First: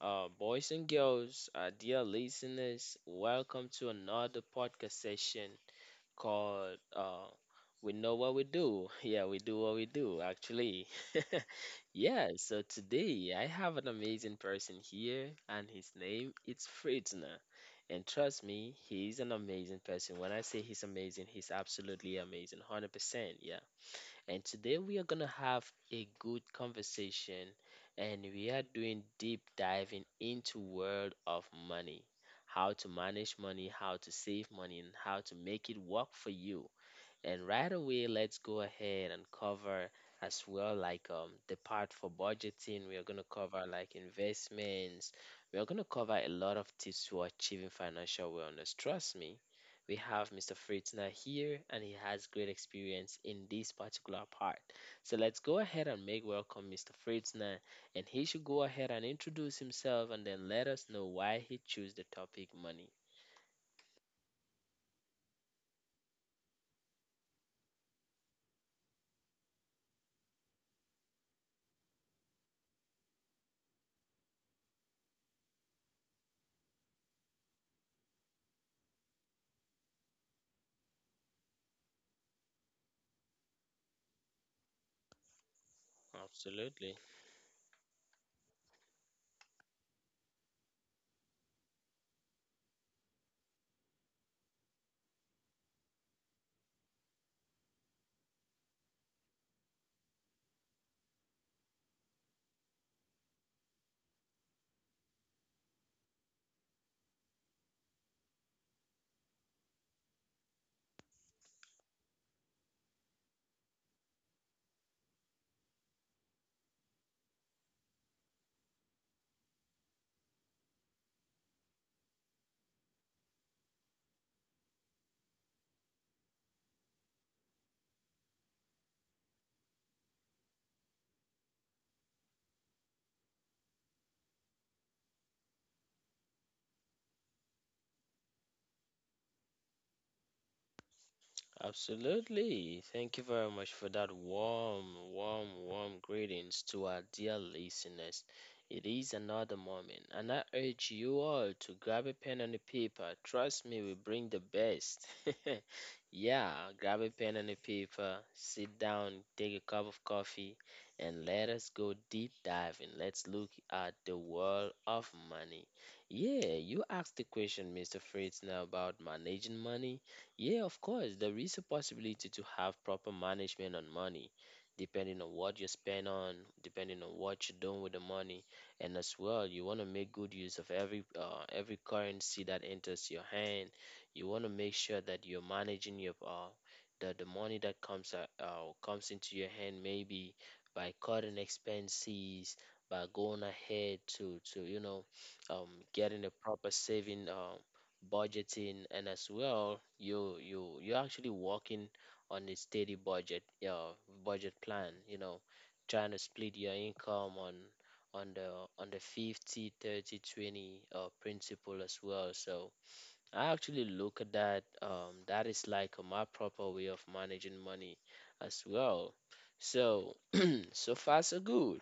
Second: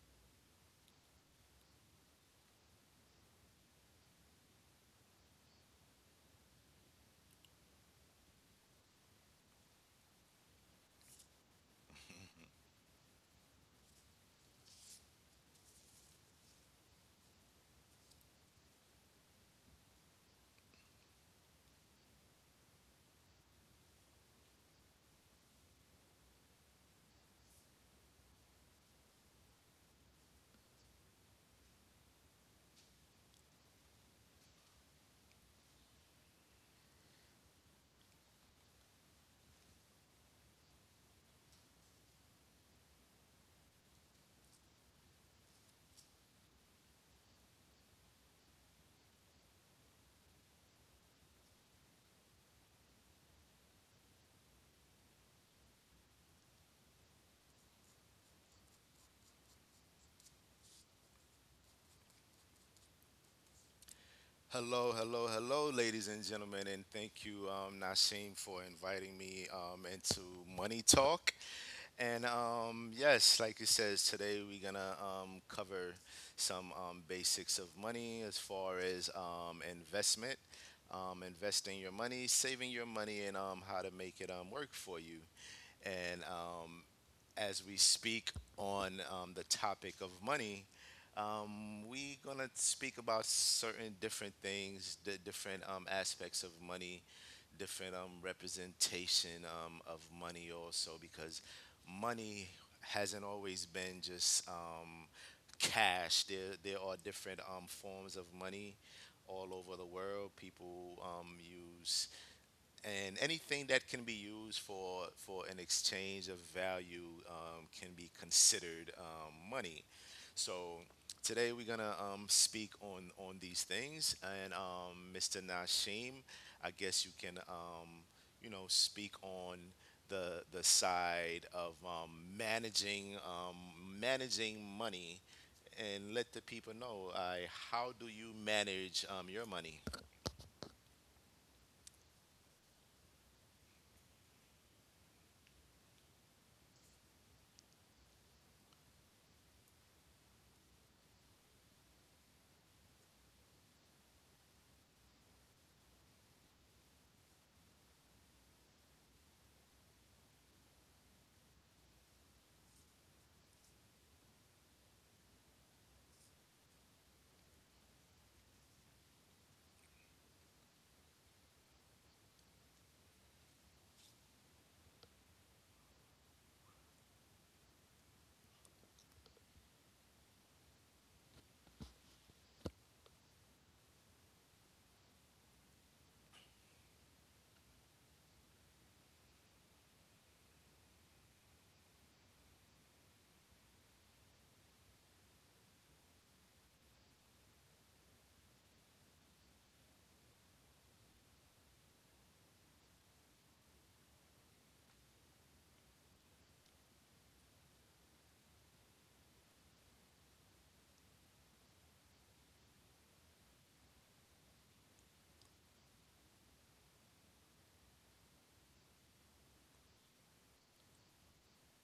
boys and girls, dear listeners. Welcome to another podcast session called "We Know What We Do." Yeah, we do what we do, actually. Yeah. So today I have an amazing person here, and his name is Fritzner. And trust me, he's an amazing person. When I say he's amazing, he's absolutely amazing, 100%. Yeah. And today we are going to have a good conversation and we are doing deep diving into world of money. How to manage money, how to save money and how to make it work for you. And right away, let's go ahead and cover as well like the part for budgeting. We are gonna cover like investments. We are gonna cover a lot of tips to achieving financial wellness. Trust me, we have Mr. Fritzner here and he has great experience in this particular part. So let's go ahead and make welcome Mr. Fritzner and he should go ahead and introduce himself and then let us know why he chose the topic money. Hello, hello, hello, ladies and gentlemen, and thank you, Nasheem, for inviting me into Money Talk. And yes, like it says, today we're gonna cover some basics of money as far as investment, investing your money, saving your money, and how to make it work for you. And Absolutely. as we speak on the topic of money, we're going to speak about certain different things, the different aspects of money, different representation of money also, because money hasn't always been just cash. There are different forms of money all over the world. People use, and anything that can be used for an exchange of value can be considered money. So today we're gonna speak on these things, and Mr. Nashim, I guess you can speak on the side of managing um, managing money. And let the people know, how do you manage your money? Absolutely. Thank you very much for that warm, warm, warm greetings to our dear listeners. It is another moment, and I urge you all to grab a pen and a paper. Trust me, we bring the best. Yeah, grab a pen and a paper, sit down, take a cup of coffee, and let us go deep diving. Let's look at the world of money. Yeah, you asked the question, Mr. Fritz, now about managing money. Yeah, of course. There is a possibility to have proper management on money, depending on what you spend on, depending on what you're doing with the money, and as well, you want to make good use of every currency that enters your hand. You want to make sure that you're managing your the money that comes into your hand, maybe by cutting expenses, by going ahead to you know, getting a proper saving budgeting and as well you're actually working on a steady budget, yeah, budget plan, you know, trying to split your income on the 50, 30, 20, 30 principle as well. So I actually look at that. That is like my proper way of managing money as well. So so far so good.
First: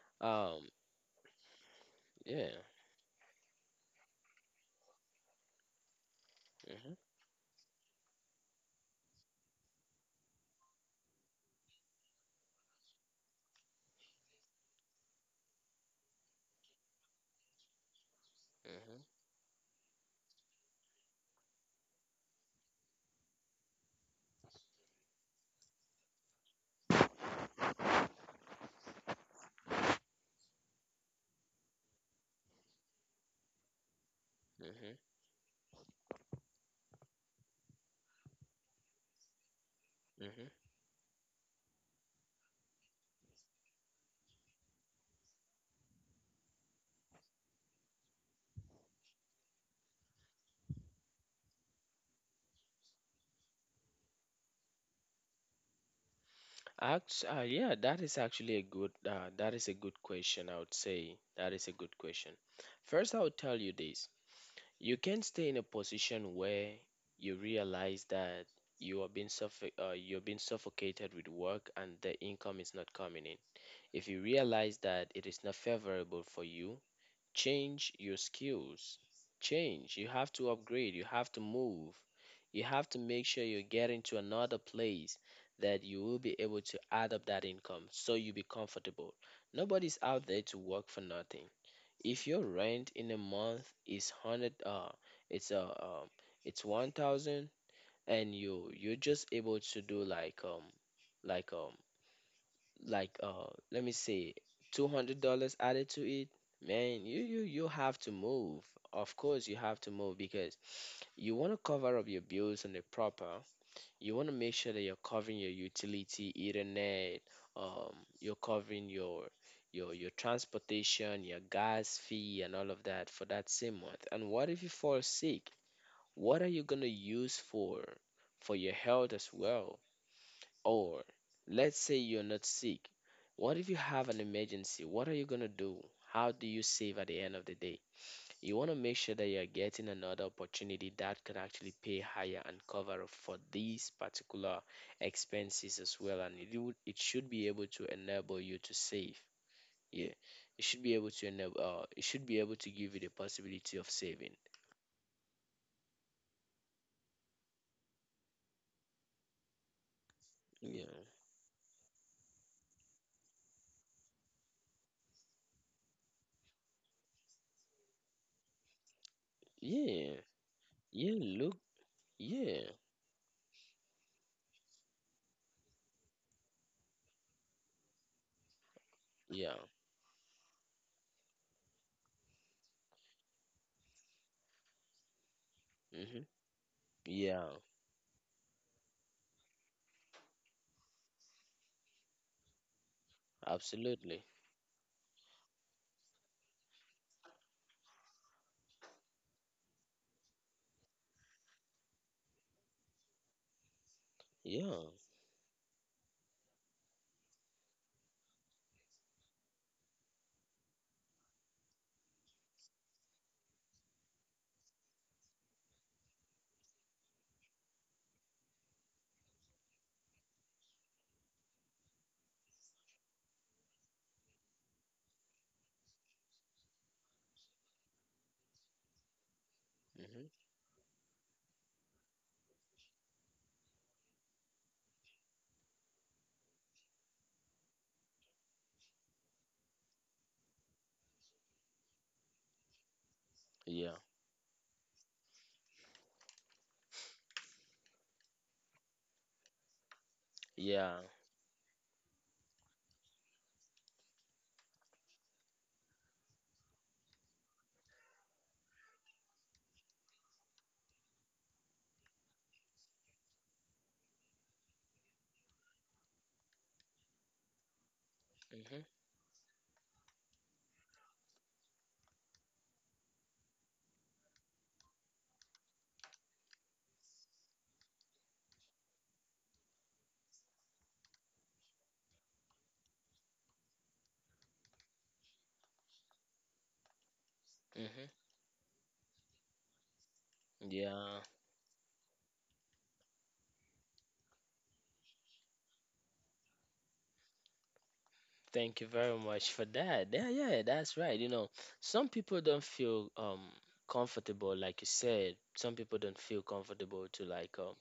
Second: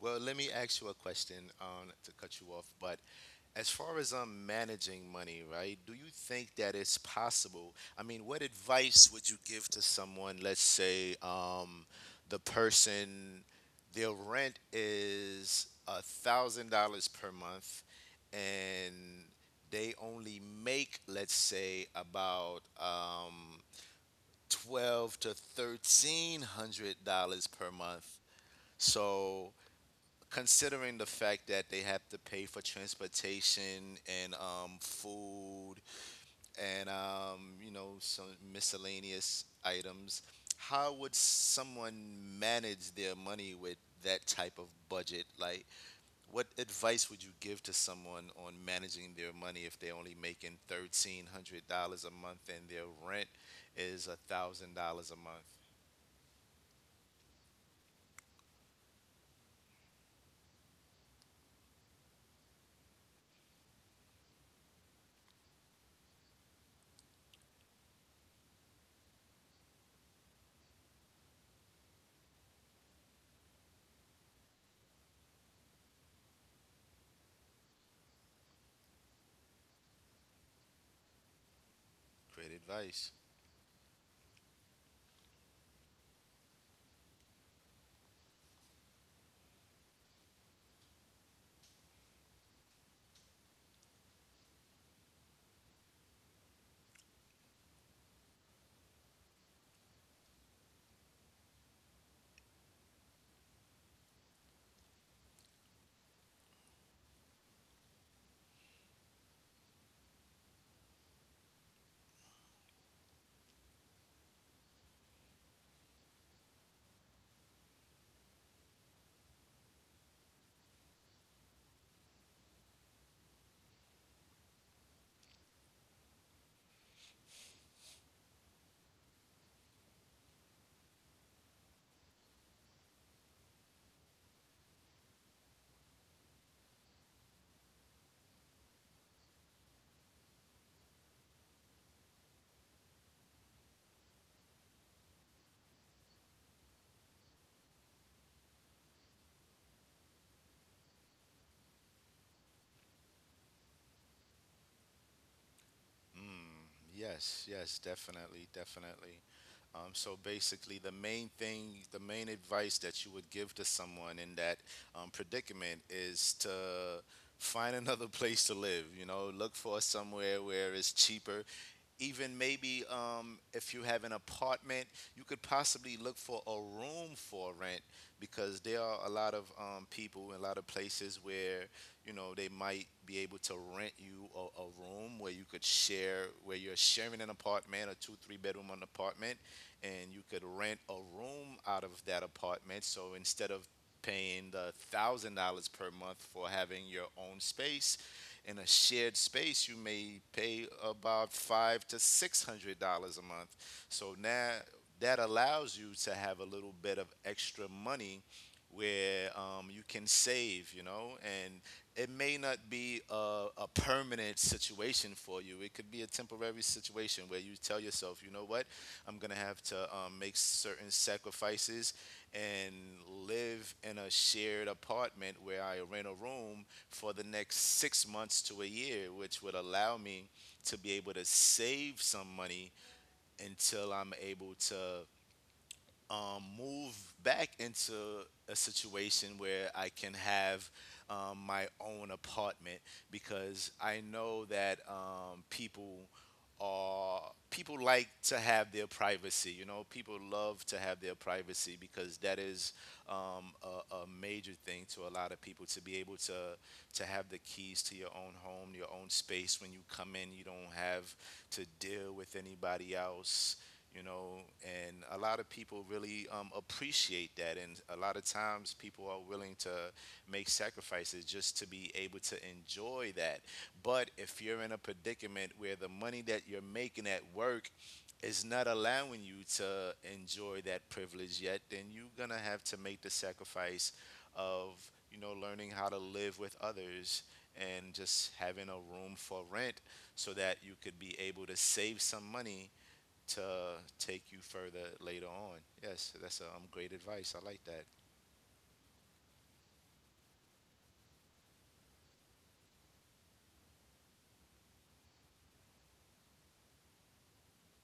Well, let me um ask you a question, to cut you yeah. off, but as far as managing money, right, do you think that Mhm. it's possible? I mean, what advice would you give to someone, let's say, the person, their rent is $1,000 per month, Mhm. and they only make, let's say, about twelve to thirteen hundred dollars per month. So considering the fact that they have to pay for transportation and Mhm. food and some miscellaneous items, Mhm. how would someone manage their money with that type of budget? Like, what advice would you give to someone on managing their money if they're only making $1300 a month and their rent is $1000 a month? Yeah, that is actually a good that is a good question. I would say that is a good question. First, I would tell you this: you can stay in a position where you realize that you are you're being suffocated with work and the income is not coming in. If you realize that it is not favorable for you, change your skills. Change. You have to upgrade. You have to move. Great You have to advice. make sure you get into another place that you will be able to add up that income so you be comfortable. Nobody's out there to work for nothing. If your rent in a month is hundred, it's uh, um, it's 1,000, and you're just able to do like like um let me say $200 added to it, man, you have to move. Of course, you have to move because you want to cover up your bills on the proper. You want to make sure that you're covering your utility, internet, um, you're covering your transportation, your gas fee, and all of that for that same month. And what if you fall sick? What are you gonna use for your health as well? Or let's say you're not sick. What if you have an emergency? What are you gonna do? How do you save at the end of the day? You want to make sure that you're getting another opportunity that can actually pay higher and cover up for these particular expenses as well. And it should be able to enable you to save. Yeah, it should be able to enable. It should be able to give you the possibility of saving. Mm, yes, yes, definitely, definitely. So basically, Yeah, the main thing, the main advice that you would give to someone in that predicament is to find another place to live. You know, look for yeah, somewhere where it's yeah. cheaper. Look, Even yeah, maybe if you have an apartment, you could possibly look for a room for rent, because there are a lot of yeah, people in a lot of places where, you know, they might be able to rent you a room where you could mm-hmm. share, where you're sharing an Yeah. apartment, a 2 3 bedroom apartment, and you could rent a room out of that apartment. So instead of Absolutely. paying the $1,000 per month for having your own space, in a shared space, you may pay about five to six hundred dollars a month. So now Yeah. that allows you to have a little bit of extra money where you can save, you know, and it may not be a permanent situation for you. It could be a temporary situation where you tell yourself, you know what, I'm gonna have to make certain sacrifices and live in a shared apartment where I rent a room for the next 6 months to a year, which would allow me Mm-hmm. to be able to save some money until I'm able to move back into a situation where I can have my own apartment, because I Yeah. know that people are, people like to have their privacy. You know, people love to have Yeah. their privacy, because that is um, a major thing to a lot of people, to be able to have the keys to your own home, your own space. When you come in, you don't have to deal with anybody else, you know, and a lot of people really appreciate that. And a lot of times Mm-hmm. people are willing to make sacrifices just to be able to enjoy that. But if you're in a predicament where the money that you're making at work is not allowing you to enjoy that privilege yet, then you're going to have to make the sacrifice of, you know, learning how to live with others and Mm-hmm. just having a room for rent, so that you could be Yeah. able to save some money to take you further later on. Yes, that's great advice. I like that. Thank you very much for that. Yeah, yeah, that's right. You know, some people don't feel comfortable, like you said. Some people don't feel comfortable to like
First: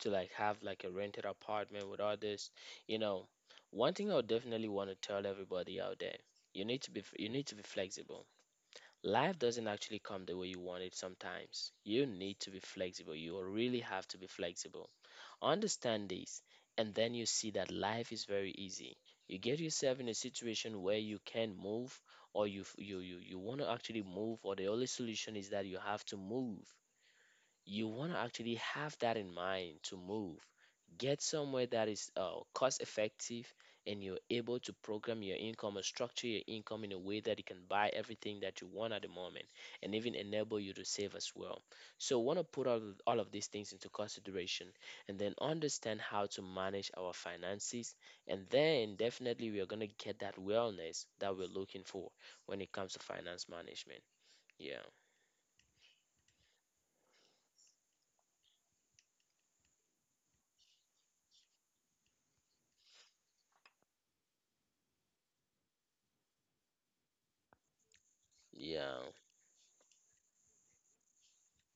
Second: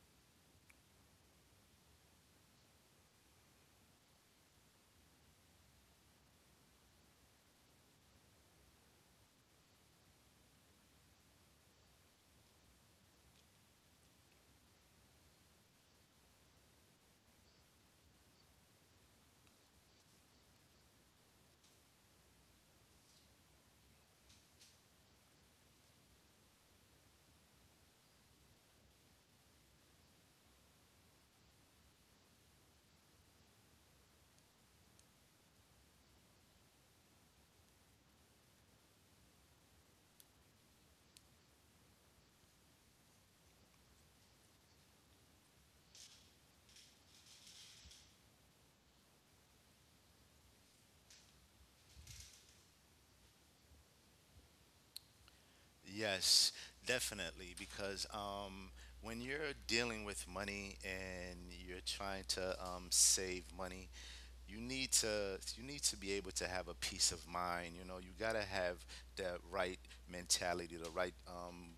to like have like a rented apartment with others. You know, one thing I would definitely want to tell everybody out there, you need to you need to be flexible. Life doesn't actually come the way you want it sometimes. You need to be flexible. You really have to be flexible. Understand this, and then you see that life is very easy. You get yourself in a situation where you can move, or you you want to actually move, or the only solution is that you have to move. You want to actually have that in mind to move. Get somewhere that is cost effective and you're able to program your income or structure your income in a way that it can buy everything that you want at the moment and even enable you to save as well. So, want to put all of these things into consideration and then understand how to manage our finances. And then, definitely, we are going to get that wellness that we're looking for when it comes to finance management. Yeah. Yes, definitely. Because when you're dealing with money and you're trying to save money, you need to be able to have a peace of mind. You know, you got to have Yeah. the right mentality, the right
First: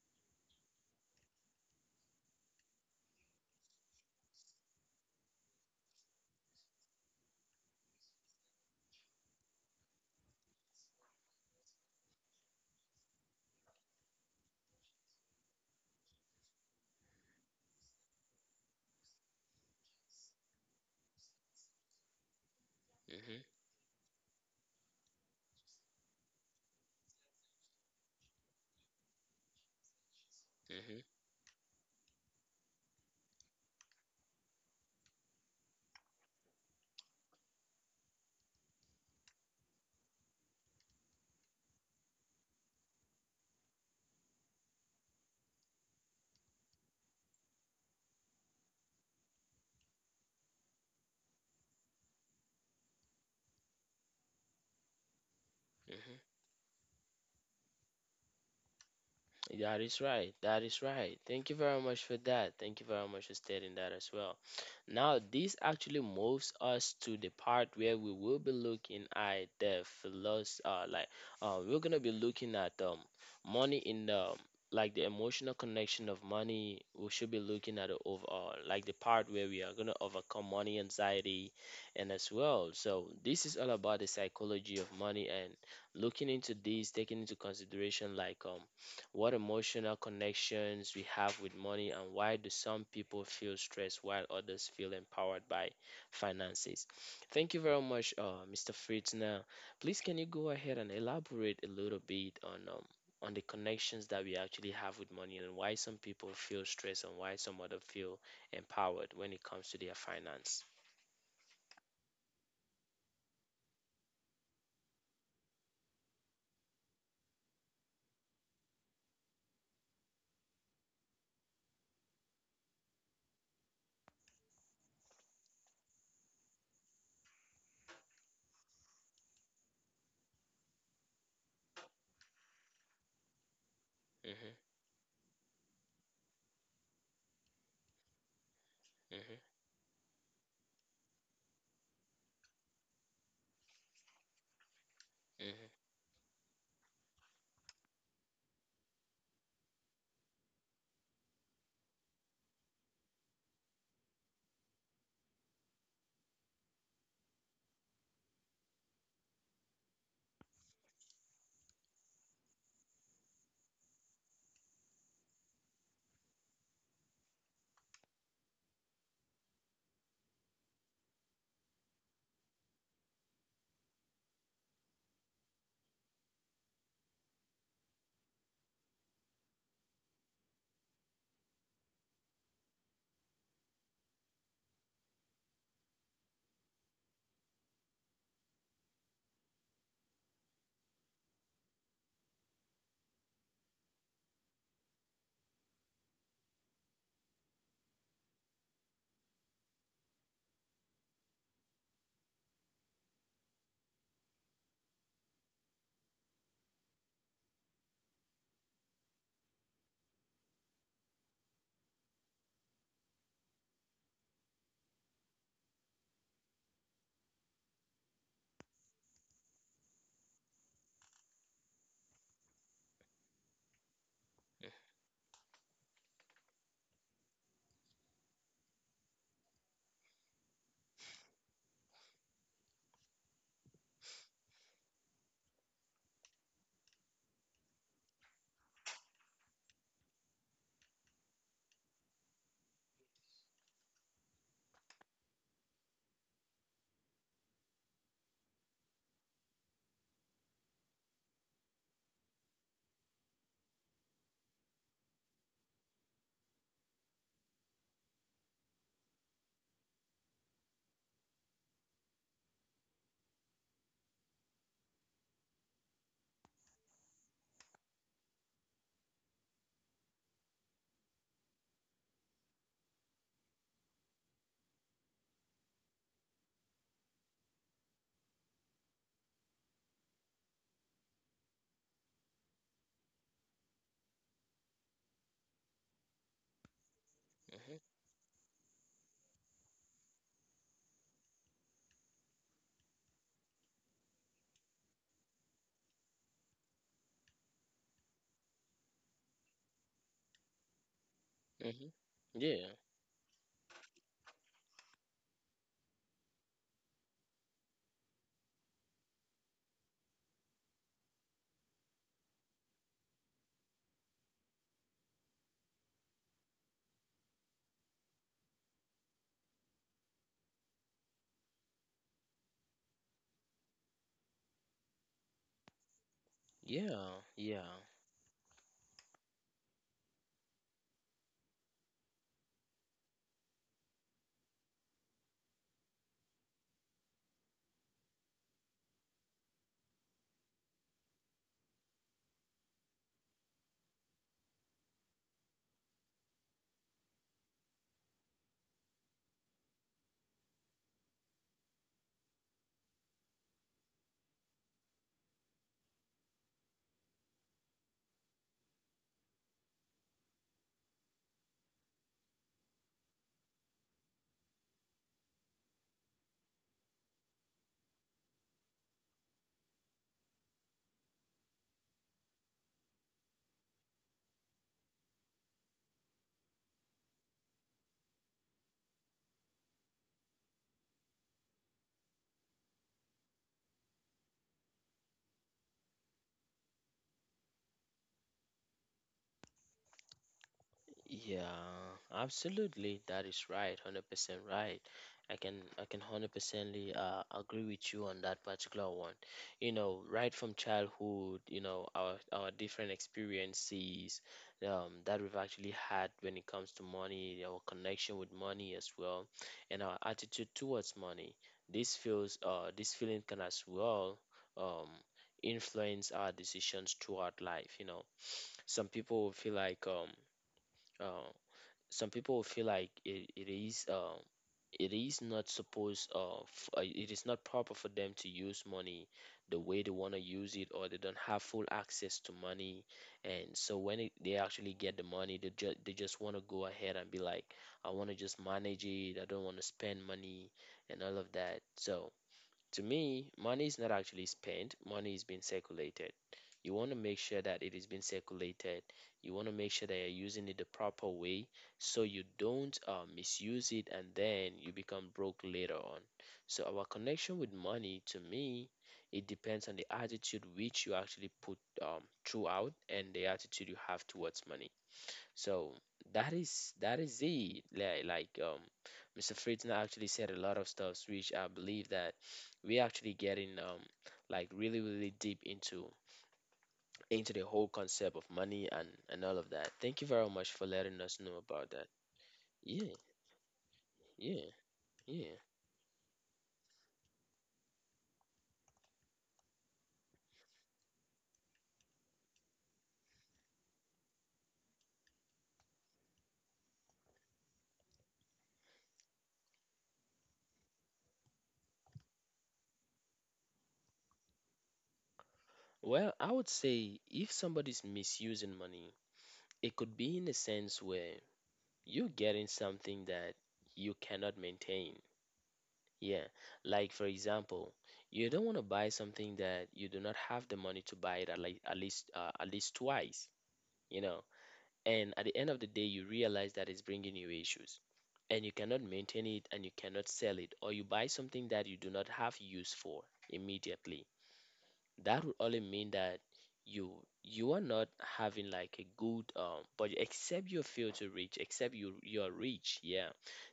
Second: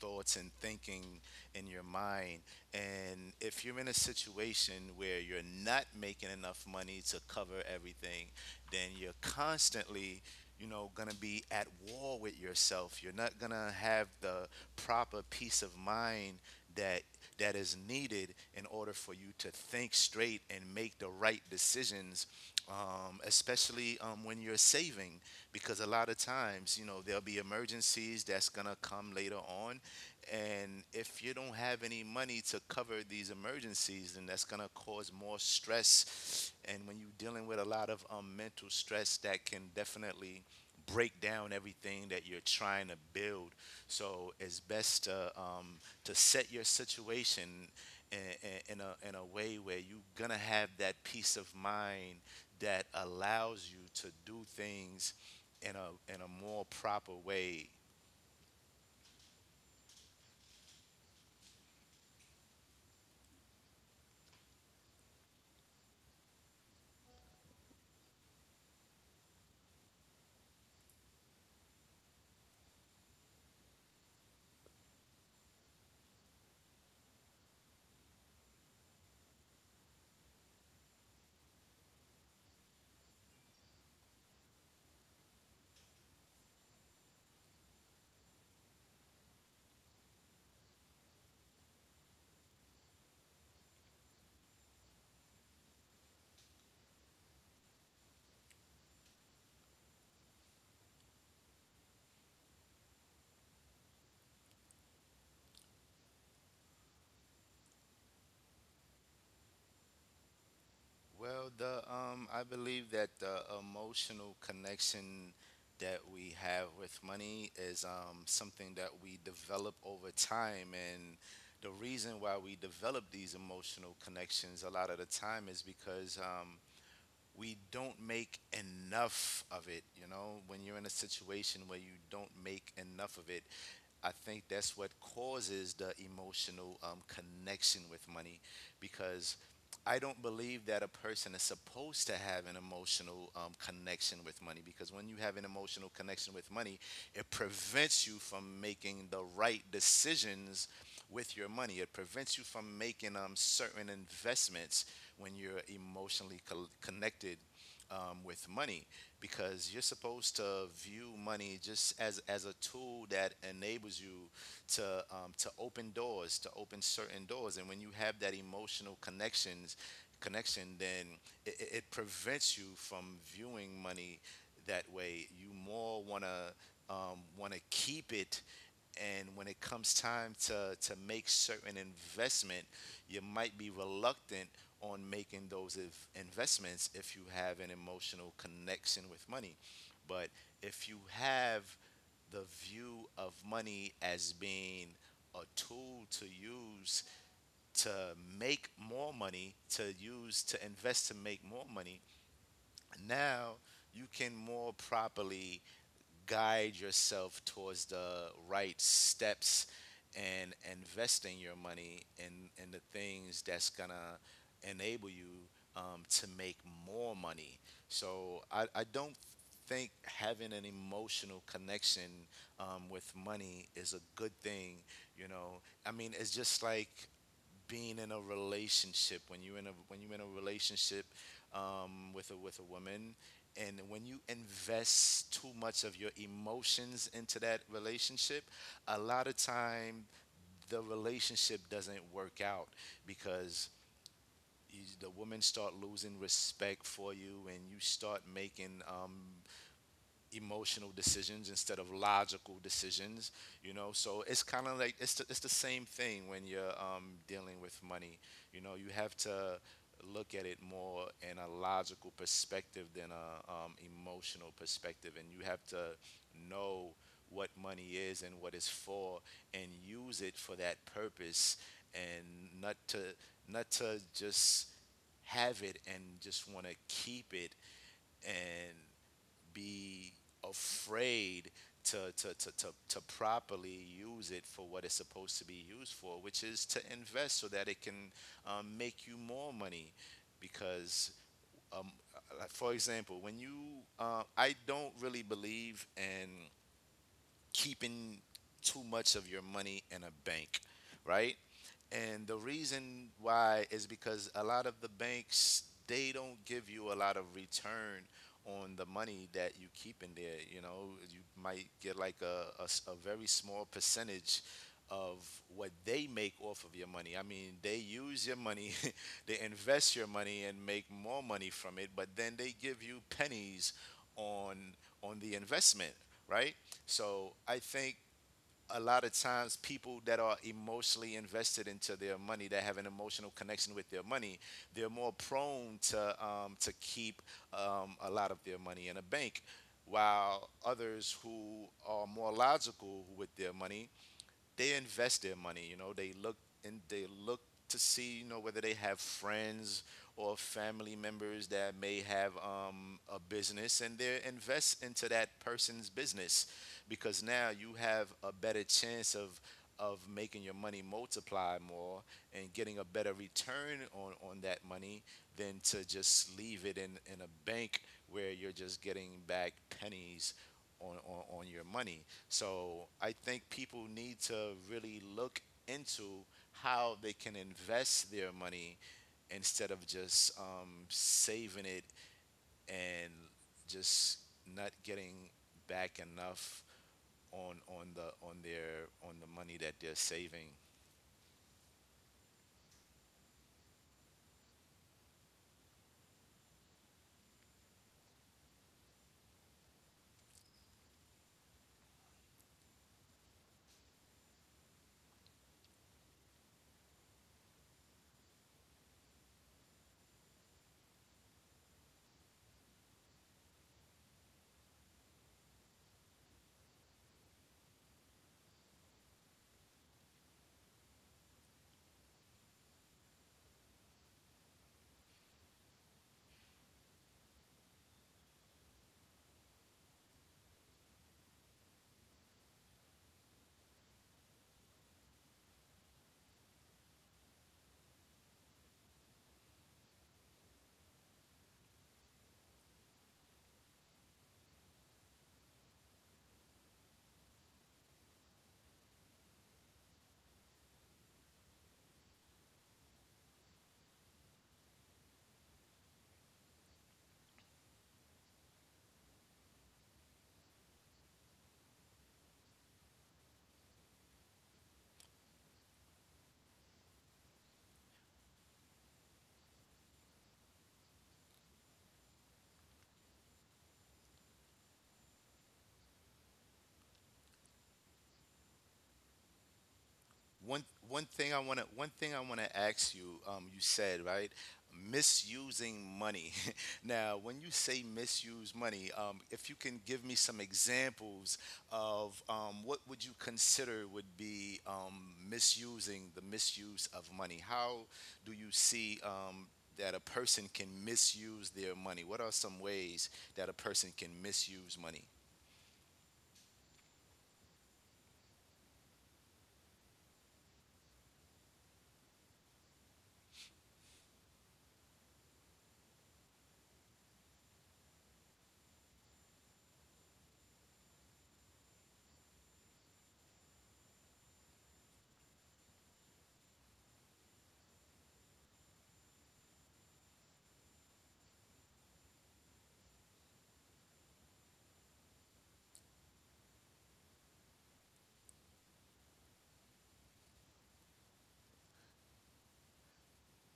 thoughts and thinking in your mind, and if you're in a situation where you're not making enough money to cover everything, then you're constantly, you know, going to be at war with yourself. You're not going to have the proper peace of mind that is needed in order for you to think straight and make the right decisions, um, Hmm. especially um, when you're saving. Because a lot of times, you know, there'll be emergencies that's going to come later on. And Hmm. if you don't have any money to cover these emergencies, then that's going to cause more stress. And when you're dealing with a lot of mental stress, that can definitely break down everything that you're trying to build. So it's best to set your situation in, in a way where you're gonna have that peace of mind that allows you to do things in Hmm. a more proper way. That is right. That is right. Thank you very much for that. Thank you very much for stating that as well. Now, this actually moves us to the part where we will be looking at the philosophy, we're gonna be looking at money in the like the emotional connection of money. We should be looking at it overall, like the part where we are gonna overcome money anxiety, and as well. So this is all about the psychology of money and looking into this, taking into consideration like what emotional connections we have with money, and why do some people feel stressed while others feel empowered by finances? Thank you very much, Mr. Fritz. Now, please can you go ahead and elaborate a little bit on the connections that we actually have with money and why some people feel stressed and why some other feel empowered when it comes to their finance? Well, the I believe that the emotional connection that we have with money is something that we develop over time, and the reason why we develop these emotional connections a lot of the time is because we don't make enough of it. You know, when you're in a situation where you don't make enough of it, I think Mm-hmm, that's what causes the emotional connection with money, because mm-hmm, I don't believe that a person is supposed to have an emotional connection with money, because when you have an emotional connection with money, it prevents you from making the right decisions with your money. It prevents you from making certain investments when you're connected with money, because you're supposed to view money just as a tool that enables you to open doors, to open certain doors, and when you have that emotional connections connection, then it prevents you from viewing money that way. You more wanna wanna keep it, and when it comes time to make certain investment, you might be reluctant on making those if investments if you have an emotional connection with money. But if you have the view of money as being a tool to use to make more money, to use to invest to make more money, now you can more properly guide yourself towards the right steps and investing your money in the things that's gonna enable you to make more money. So I don't think having an emotional connection with money is a good thing. You know, I mean, it's just like being in a relationship. When you are in a relationship with a woman, and when you invest too much of your emotions into that relationship, a lot of time the relationship doesn't work out, because the women start losing respect for you, and you start making emotional decisions instead of logical decisions. You know, so it's kind of like, it's the same thing when you're dealing with money. You know, you have to look at it more in a logical perspective than a emotional perspective, and you have to know what money is and what it's for, and use it for that purpose, and not to, not to just have it and just want to keep it, and be afraid to properly use it for what it's supposed to be used for, which is to invest so that it mm-hmm, can make you more money. Because, like, for example, when I don't really believe in keeping too much of your money in a bank, right? mm-hmm, mm-hmm. And the Yeah, reason why is because a lot of the banks, they don't give you a lot of return on the money that you keep in there. You know, you might get like a very small percentage of what they make off of your money. I mean, they use your money, they invest your money and make more money from it, but then they give you pennies on the investment, right? yeah, So I yeah. think a lot of times people that are emotionally invested into their money, that have an emotional connection with their money, they're more prone to keep a lot of their money in a bank, while others who are more logical with their money, they invest their money. You know, they look and they look to see whether they have friends or family members that may have a business, and they invest into that person's business because now you have a better chance of making your money multiply more and getting a better return on that money than to just leave it in a bank where you're just getting back pennies on your money. So I think people need to really look into how they can invest their money instead of just saving it and just not getting back enough on the money that they're saving. Yeah, absolutely. That is right. 100% right. I can 100%ly agree with you on that particular one. You know, right from childhood, you know, our different experiences that we've actually had when it comes to money, our connection with money as well, and our attitude towards money. This feeling can as well um influence our decisions throughout life. You know, some people will feel um some people will feel like it is not it is not proper for them to use money the way they want to use it, or they don't have full access to money, and so when they actually get the money they just want to go ahead and be like, I want to just manage it, I don't want to spend money and all of that. So to me, money is not actually spent, money is being circulated. You want to make sure that it is being circulated. You want to make sure that you're using it the proper way so you don't misuse it and then you become broke later on. So, our connection with money, to me, it depends on the attitude which you actually put throughout and the attitude you have towards money. So that is it. Mr. Friedner actually said a lot of stuff, which I believe that we actually getting like really really deep into the whole concept of money and all of that. Thank you very much for One letting one us thing know I want to about that. one thing I want to Yeah, ask you. You said right, yeah, yeah. misusing money. Now, when you say misuse money, if you can give me some examples of what would you consider would be misusing the misuse of money? How do you see that a person can misuse their money? What are some ways that a person can misuse money? Well, I would say if somebody's misusing money, it could be in a sense where you're getting something that you cannot maintain. Yeah, like for example, you don't want to buy something that you do not have the money to buy it at least at least twice, you know. And at the end of the day, you realize that it's bringing you issues, and you cannot maintain it and you cannot sell it, or you buy something that you do not have use for immediately, that would only mean that you you are not having like a good budget except you fail to reach except you're rich, yeah,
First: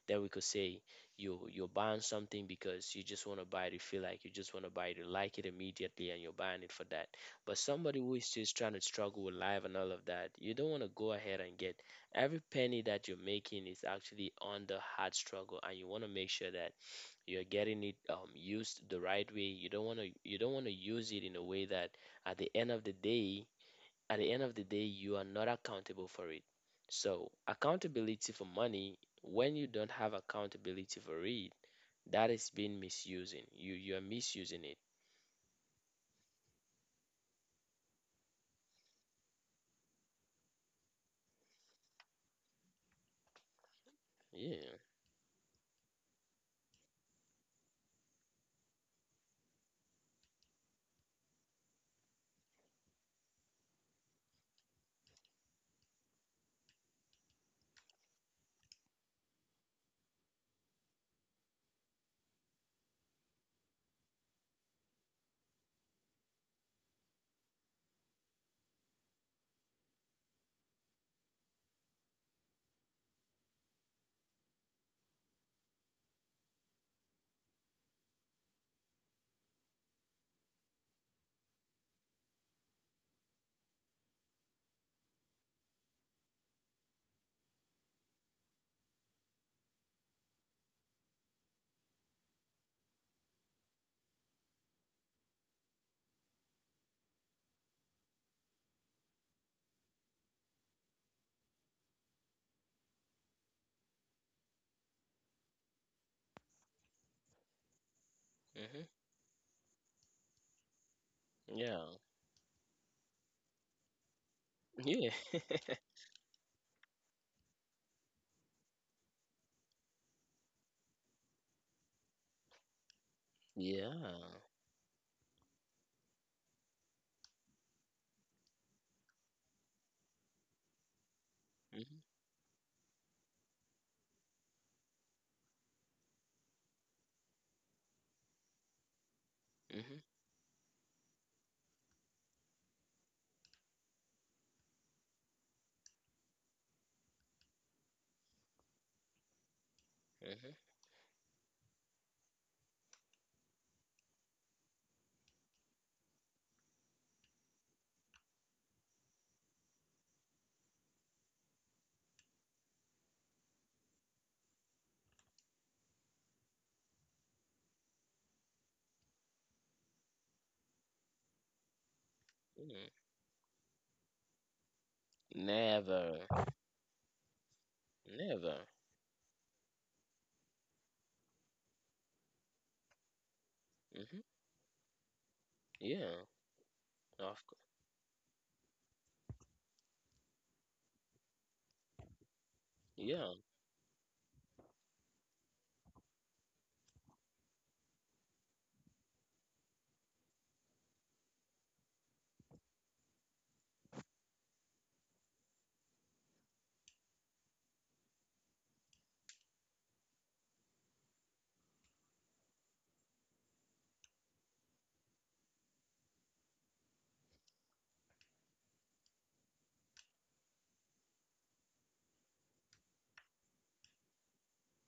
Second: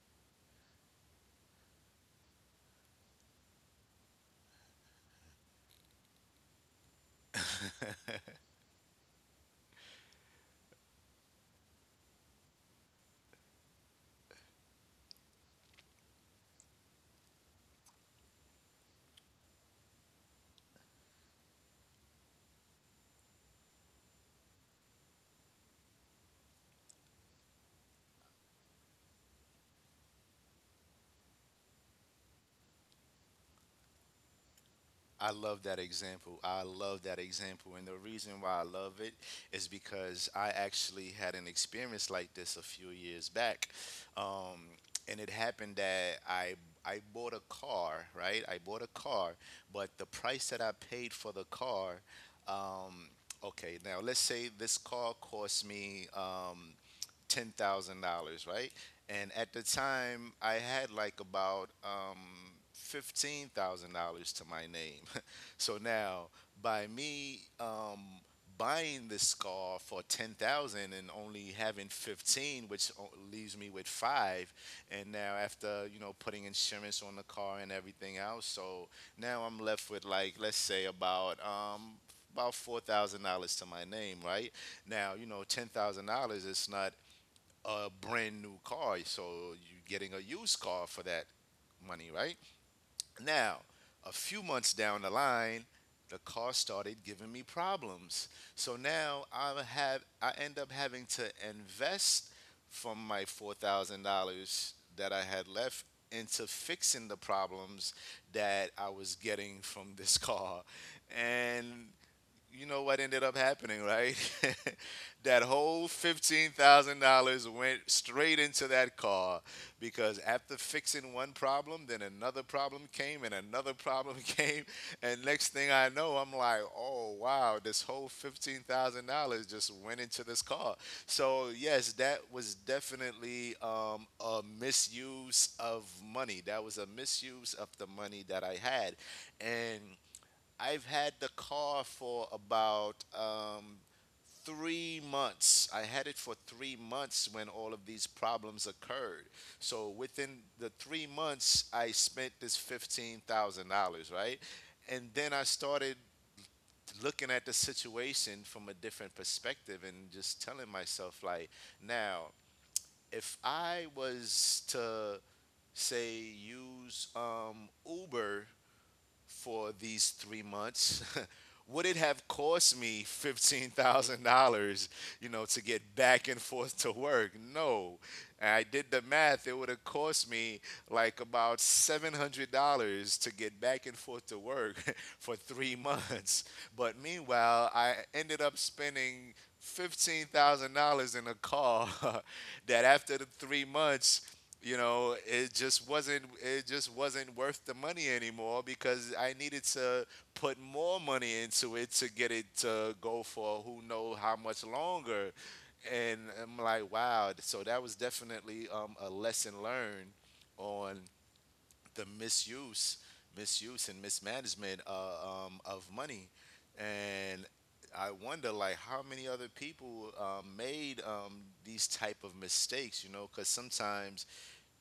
then we could say you're buying something because you just want to buy it, you feel like you just want to buy it, you like it immediately and you're buying it for that. But somebody who is just trying to struggle with life and all of that, you don't want to go ahead and get every penny that you're making is actually on the hard struggle, and you want to make sure that you're getting it used the right way. You don't want to use it in a way that at the end of the day at the end of the day you are not accountable for it. So accountability for money, when you don't have accountability for it, that is being misusing, you're misusing it. I love that example. I love that example. And the reason why I love it is because I actually had an experience like this a few years back. Um, Yeah. and it happened that I bought a car, right? I bought a car, but the price that I paid for the car, um, okay, now let's say this car cost me $10,000, right? And at the time, I had like about $15,000 to my name. So now, by me buying this car for 10,000 and only having 15, leaves me with five, and now after putting insurance on the car and everything else, so now I'm left with like let's say about $4,000 to my name, right? Now, $10,000 is not a brand new car. So you're getting a used car for that money, right? Now, a few months down the line, the car started giving me problems. So now I end up having to invest from my $4,000 that I had left into fixing the problems that Hmm. I was getting from this car. Yeah, And you know what ended up happening, right? yeah. That whole $15,000 went straight into that car because after fixing one problem, then another problem came and another problem Yeah. came. And next thing I know, I'm like, oh, wow, this whole $15,000 just went into this car. So, yes, Hmm. that was definitely a misuse of money. That was a misuse of the money that I had. And Hmm. I've had the car for about 3 months. I had it for 3 months when all of these problems occurred. So within Hmm. the 3 months, I spent this $15,000, right? And then I started looking at the situation from a different perspective and just telling myself, like, now if I was to say use Uber for these 3 months, would it have cost me $15,000, to get Never. back and forth to work? No. And Never. I did the math. It would have cost me like about $700 to get back and Hmm. forth to work for three Yeah. months. But Of course. meanwhile, I ended up spending $15,000 in a car that after the Yeah. 3 months it just wasn't worth the money anymore because I needed to put more money into it to get it to go for who know how much longer, and I'm like wow. So that was definitely a lesson learned on the misuse and mismanagement of money. And I wonder like how many other people made these type of mistakes, because sometimes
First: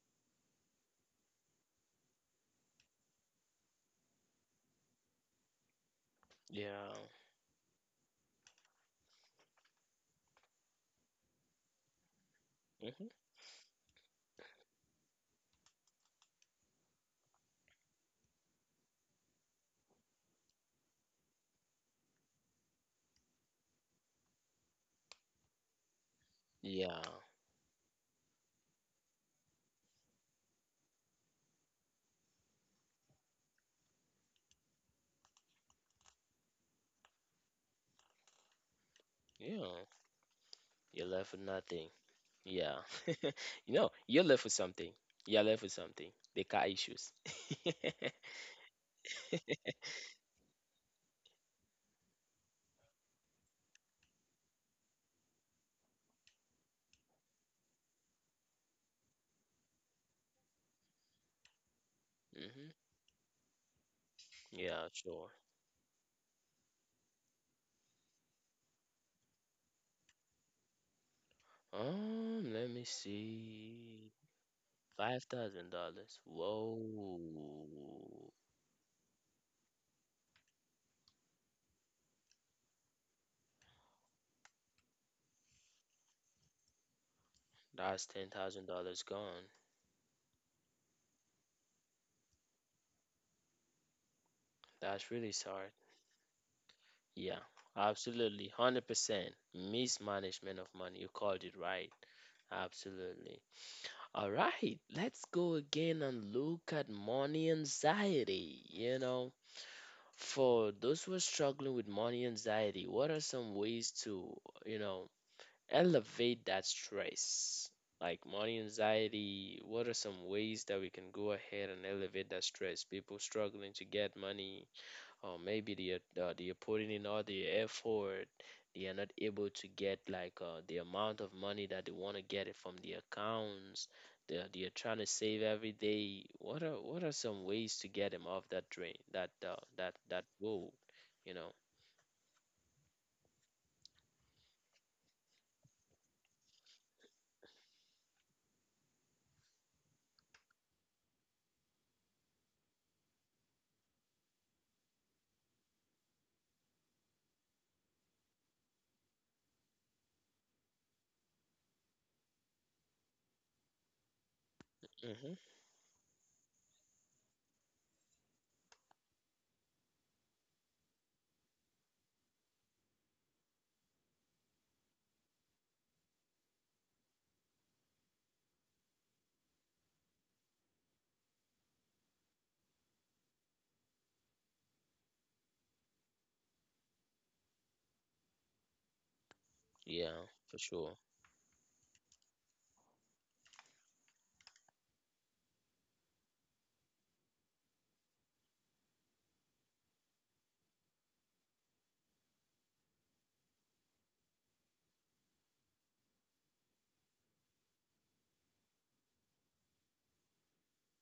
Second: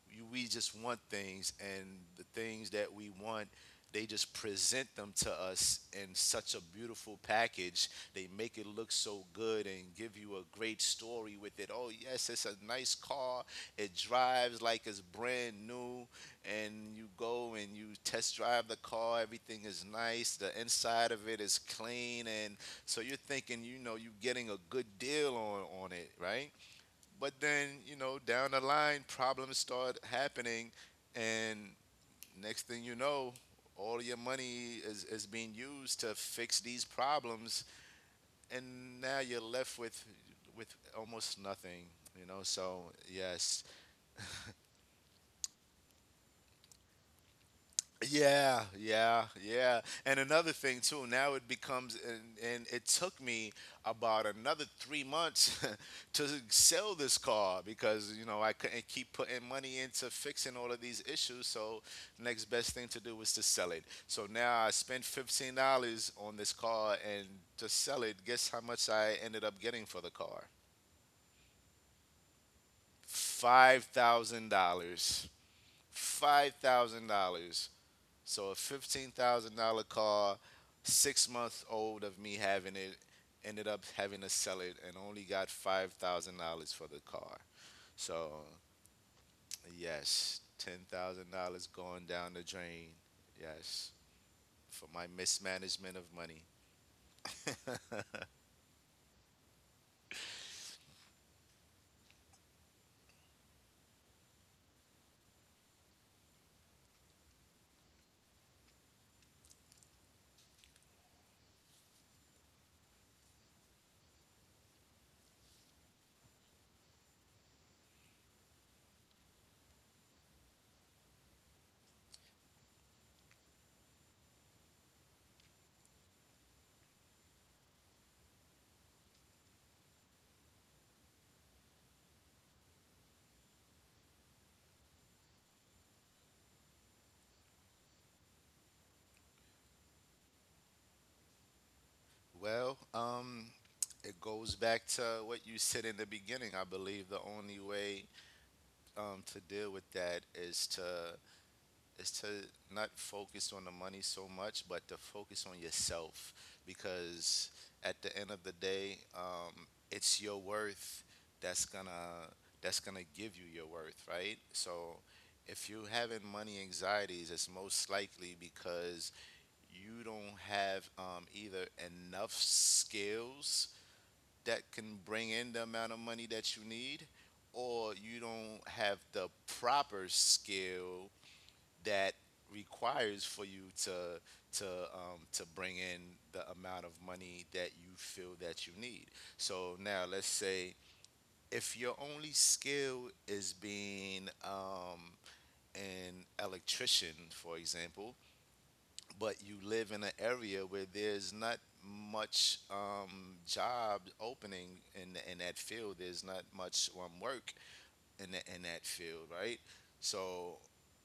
we just want things, and the things that we want, they just present them to us in such a Yeah. beautiful package. They make it look so good and give you a great story with it. Oh yes, it's a nice Hmm. car. It drives like it's brand new, and you go and you test drive the car. Everything is nice. The inside of it is clean, and so you're thinking, you're getting a good deal on it, right? Yeah. But then, down the line, problems start happening, and next thing you know, all your money is being used to fix these problems, and now you're Yeah, left with you're left almost with nothing. nothing. You know, Yeah, so yes, you know, you're left with something. You're left with something. The car issues. Hmm. yeah, yeah, yeah. And another thing too, now it becomes and it took me about another 3 months to sell this car because, I couldn't keep putting money into fixing all of these issues, so next best thing to do was to sell it. So now I Yeah, spent sure. $15 on this car and to sell it, guess how much I ended up getting for the car? Let me see. $5,000. $5,000. Whoa, $5,000. So a $15,000 car, 6 months old of me having it, ended up having to sell it and only got $5,000 for the car. that's ten So thousand dollars gone. yes, $10,000 going down the drain. Yes, for my That's really sad. mismanagement of money. Yeah, absolutely, 100%. Mismanagement of money. You called it right. Absolutely. All right, let's go again and look at money anxiety. You know, for those who are struggling with money anxiety, what are some ways to, you know, elevate that stress? Like money anxiety, what are some ways that we can go ahead and elevate that stress? People struggling to get money, or maybe they are putting in all the effort, they are not able to get like the amount of money that they want to get it from the accounts. They are trying to save every day. What are some ways to get them off that drain, that that that road, you know? Well, it goes back to what you said in the beginning. I believe the only way to deal with that is to not focus on the money so much, but to focus on yourself because at the end of the day, it's your worth that's gonna give you your worth, right? So Hmm. if you're having money anxieties, it's most likely because you don't have either enough skills that can bring in the amount of money that you need, or you don't have the proper skill that requires for you to bring in the amount of money that you feel that you need. So now Yeah, let's for say sure. if your only skill is being an electrician, for example, but you live in an area where there's not much job opening in that field, there's not much work in that field, right? So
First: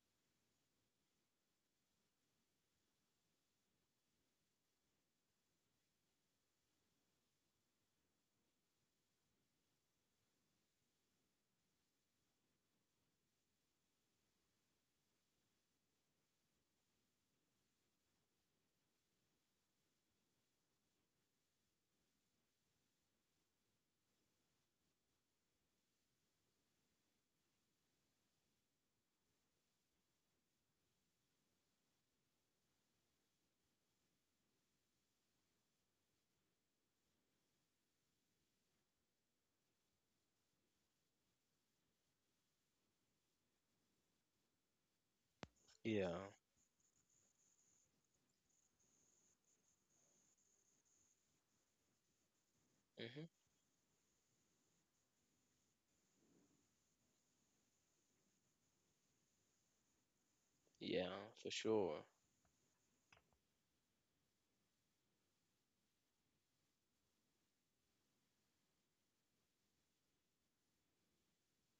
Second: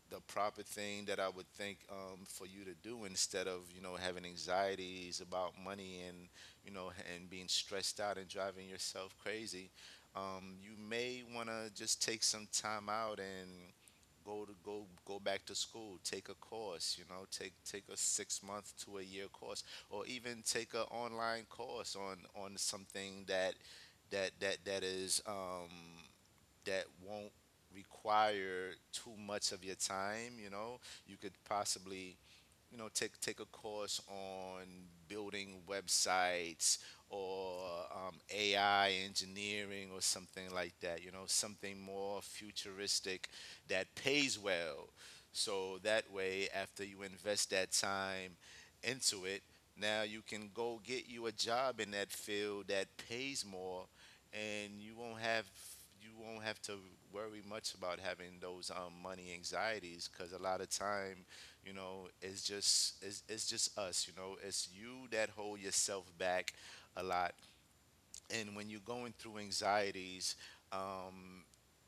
the proper thing that I would think, for you to do instead of having anxieties about money and and being stressed out and driving yourself crazy, you may want to just take some time out and go back to school, take a course. Take a 6 month to a year course, or even take an online course on something that that that is um that won't require too much of your time. You could possibly take a course on building websites or AI engineering or something like that. You know, something more futuristic that pays well. So that Yeah. way, after you invest that time into it, now you can go get you a job in that field that Hmm. pays more, and you won't have to worry much about having those money anxieties because a lot of Yeah, time for sure. it's just us. You know, it's you that hold yourself back a lot. And when you're going through anxieties, um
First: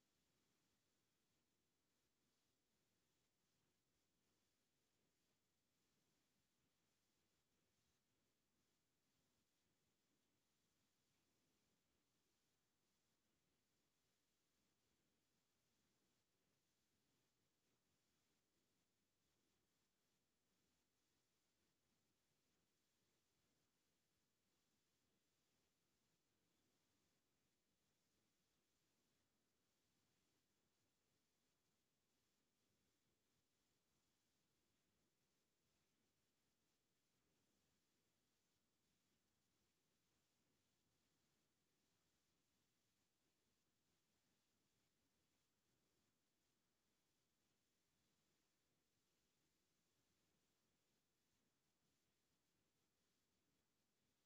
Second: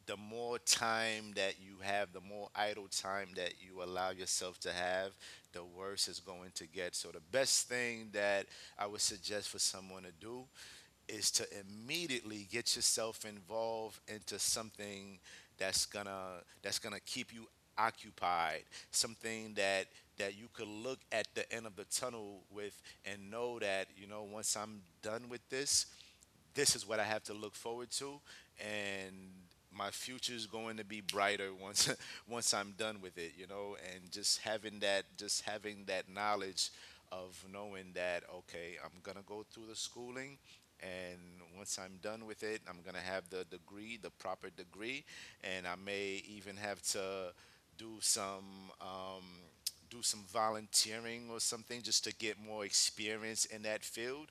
the more time that you have, the more idle time that you allow yourself to have, the worse it's going to get. So the best thing that I would suggest for someone to do is to immediately get yourself involved into something that's gonna keep you occupied, something that you could look at the end of the tunnel with and know that once I'm done with this, this is what I have to look forward to, and my future's going to be brighter once once I'm done with it. And just having that, knowledge of knowing that, okay, I'm gonna go through the schooling, and once I'm done with it, I'm gonna have the degree, the proper degree, and I may even have to do some. Um, do some volunteering or something just to get more experience in that field.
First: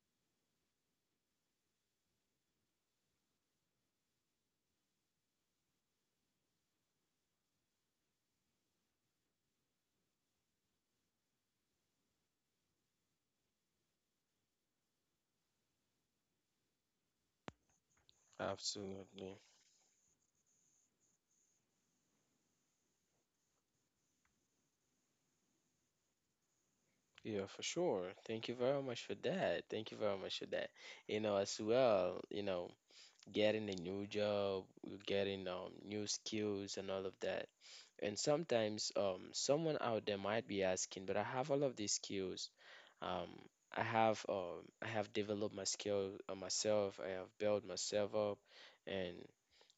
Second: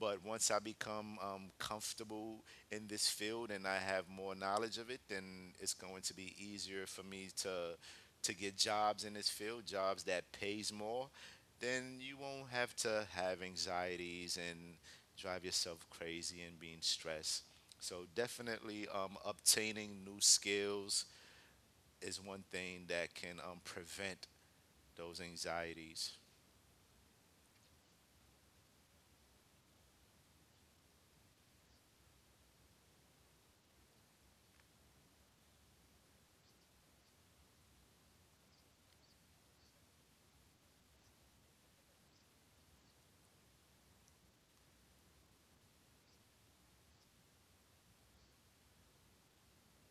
But once I become comfortable in this field and I have more knowledge of it, then it's going to be easier for me to get jobs in this field, jobs that pays more. Then you won't have to have anxieties and drive yourself crazy and being stressed. So definitely, Absolutely. obtaining new skills is one thing that can prevent those anxieties. Yeah, for sure. Thank you very much for that. You know, as well, you know, getting a new job, getting new skills, and all of that. And sometimes someone out there might be asking, but I have all of these skills. Um, I have developed my skill myself. I have built myself up, and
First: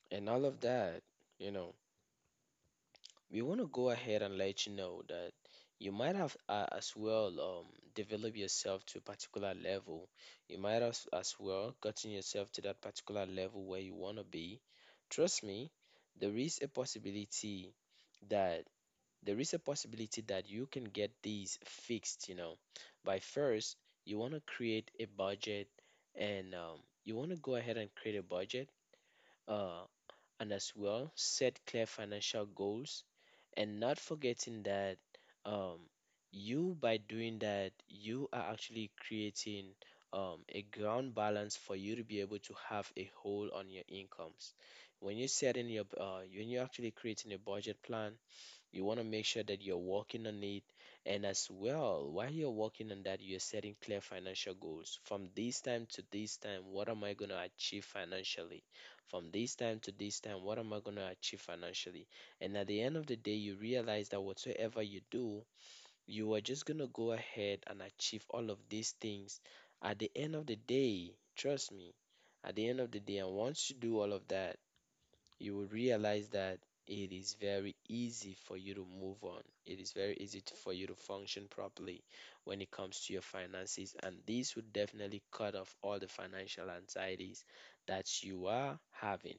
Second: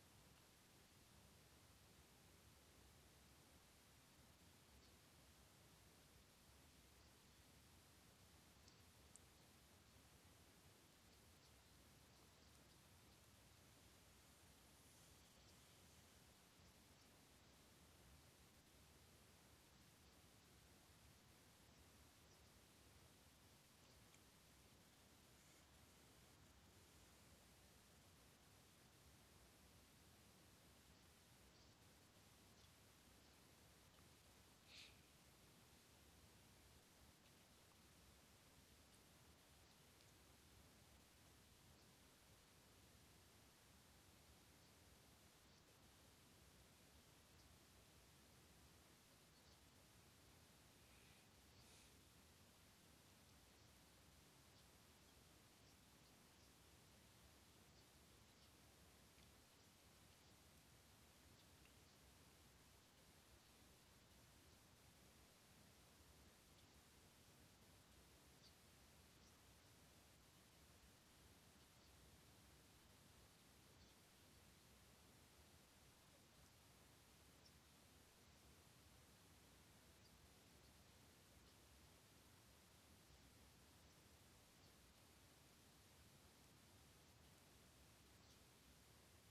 all of that. You know, we want to go ahead and let you know that you might have as well developed yourself to a particular level. You might have as well gotten yourself to that particular level where you want to be. Trust me, there is a possibility that there is a possibility that you can get these fixed, you know. By first, you want to create a budget, and you want to go ahead and create a budget, uh, and as well set clear financial goals, and not forgetting that um, you by doing that you are actually creating a ground balance for you to be able to have a hold on your incomes. When you're setting your when you're actually creating a budget plan, you want to make sure that you're working on it. And as well, while you're working on that, you're setting clear financial goals. From this time to this time, what am I going to achieve financially? From this time to this time, what am I going to achieve financially? And at the end of the day, you realize that whatsoever you do, you are just going to go ahead and achieve all of these things. At the end of the day, trust me, at the end of the day, and once you do all of that, you will realize that it is very easy for you to move on. It is very easy to, for you to function properly when it comes to your finances. And this would definitely cut off all the financial anxieties that you are having.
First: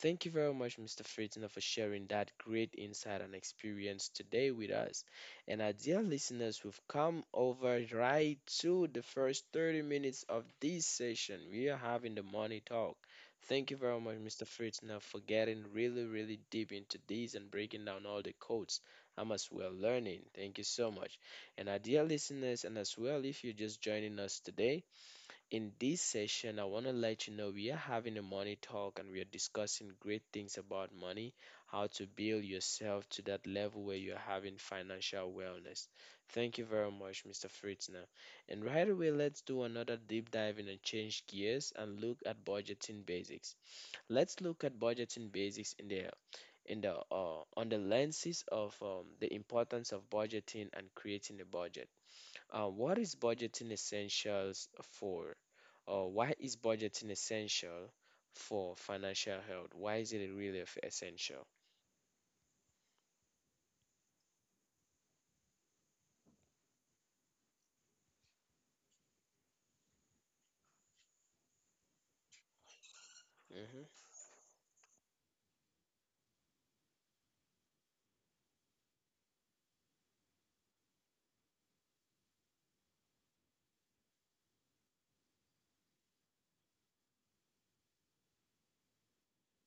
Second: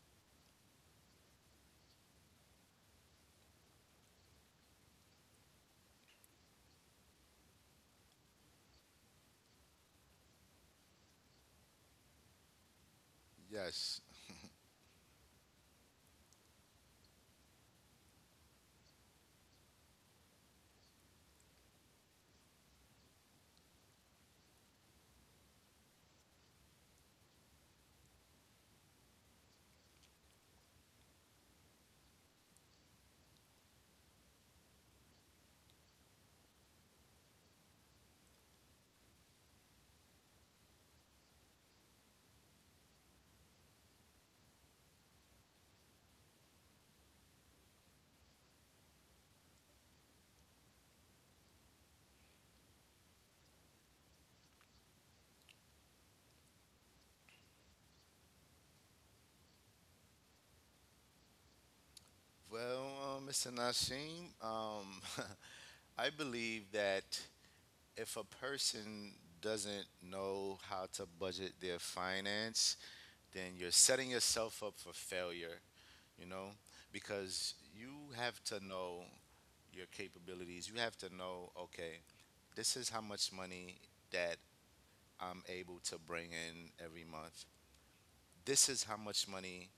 Thank you very much, Mr. Fritzner, for sharing that great insight and experience today with us. And our dear listeners, we've come over right to the first 30 minutes of this session. We are having the money talk. Thank you very Yes. much, Mr. Fritzner, for getting really, really deep into this and breaking down all the codes. I'm as well learning. Thank you so much. And our dear listeners, and as well, if you're just joining us today, in this session, I want to let you know we are having a money talk and we are discussing great things about money, how to build yourself to that level where you're having financial wellness. Thank you very much, Mr. Fritzner. And right away, let's do another deep dive in and change gears and look at budgeting basics. Let's look at budgeting basics in the on the lenses of the importance of budgeting and creating a budget. What is budgeting essentials for? Or why is budgeting essential for financial health? Why is it really essential? Well, Mr. Nasheem, I believe that if a person doesn't know how to budget their finance, then you're setting Hmm. yourself up for failure, you know, because you have to know your capabilities. You have to know, okay, this is how much money that I'm able to bring in every month. This is how much money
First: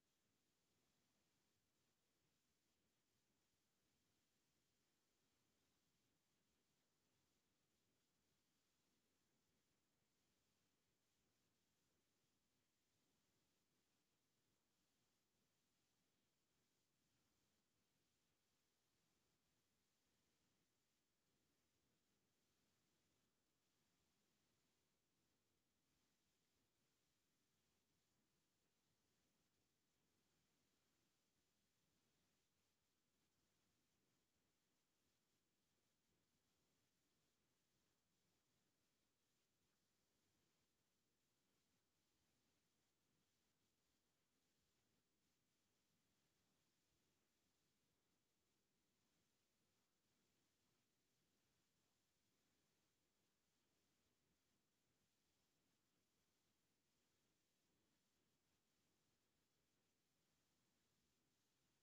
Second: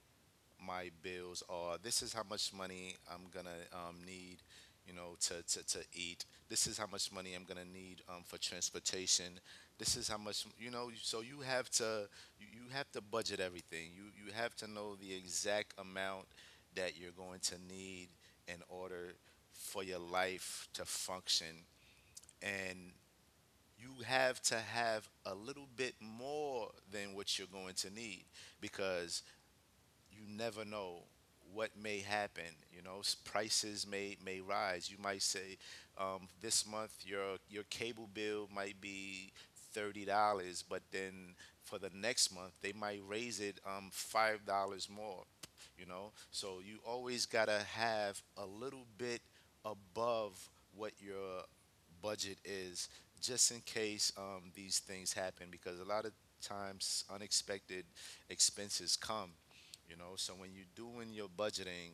my bills are. This is how much money I'm gonna need, to eat. This is how much money I'm gonna need for transportation. This is how much, you know. So you have to you have to budget everything. You have to know the exact amount that you're going to need in order for your life to function, and you have to have a little bit more than what you're going to need because you never know what may happen. You know, prices may rise. You might say, this month your cable bill might be $30, but then for the next month they might raise it $5 more. You know, so you always gotta have a little bit above what your budget is, just in case these things happen, because a lot of times unexpected expenses come. You know, so when you're doing your budgeting,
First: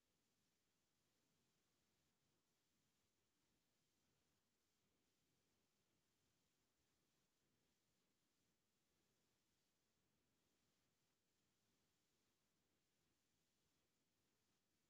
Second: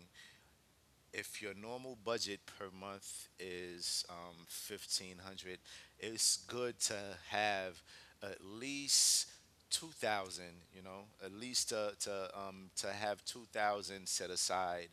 if your normal budget per month is 1,500, it's good to have at least 2,000. You know, at least to have 2,000 set aside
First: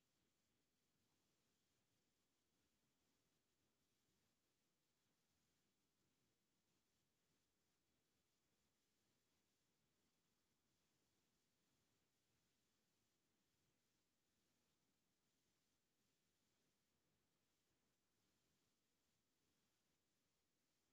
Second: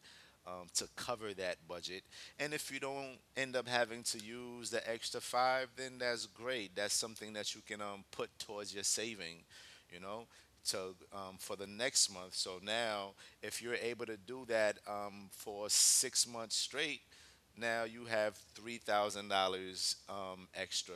to cover that budget. And if you don't end up having to use the extra five, then that's great. That's something that you can put towards your saving, you know, to for the next month. So now if you're able to do that for 6 months straight, now you have $3,000 extra,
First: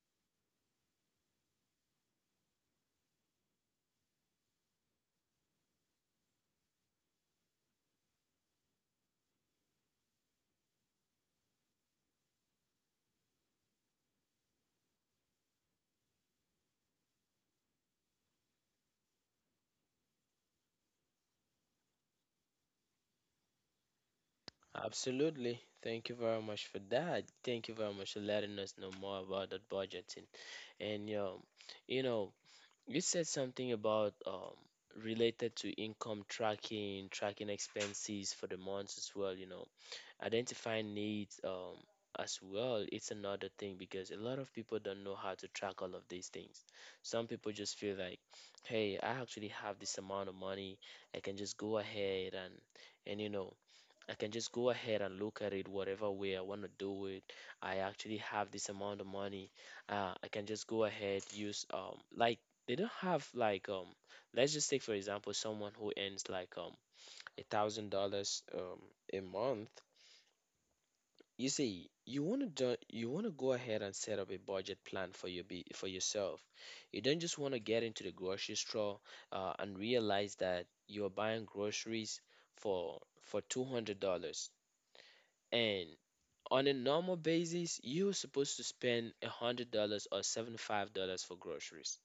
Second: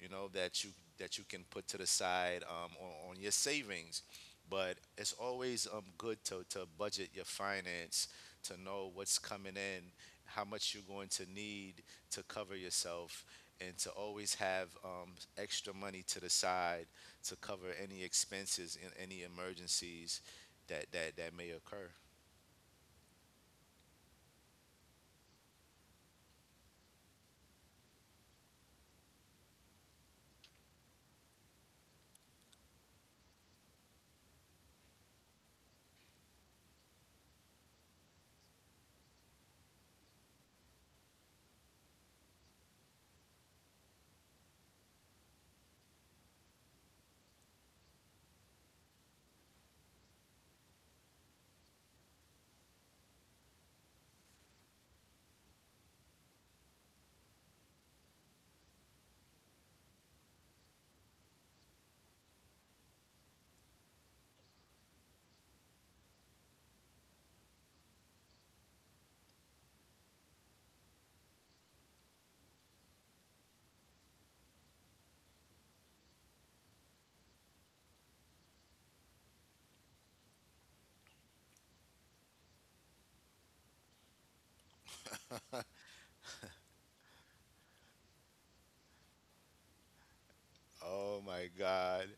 you know, that you can put to the side on your savings. But it's always good to budget your finance, to know what's coming in, how much you're going to need to cover yourself, and to always have extra money to the side to cover any expenses and any emergencies that may occur. Absolutely. Thank you very much for that. Thank you very much for letting us know more about that budgeting. And you know, you said something about related to income tracking, tracking expenses for the months as well. You know, identifying needs as well, it's another thing because a lot of people don't know how to track all of these things. Some people just feel like, hey, I actually have this amount of money, I can just go ahead and you know, I can just go ahead and look at it whatever way I want to do it. I actually have this amount of money, I can just go ahead use like, they don't have like let's just take for example someone who earns like $1,000 a month. You see, you want to do, you want to go ahead and set up a budget plan for your be for yourself. You don't just want to get into the grocery store and realize that you're buying groceries for $200, and on a normal basis, you're supposed to spend $100 or Oh $75 for my God. groceries.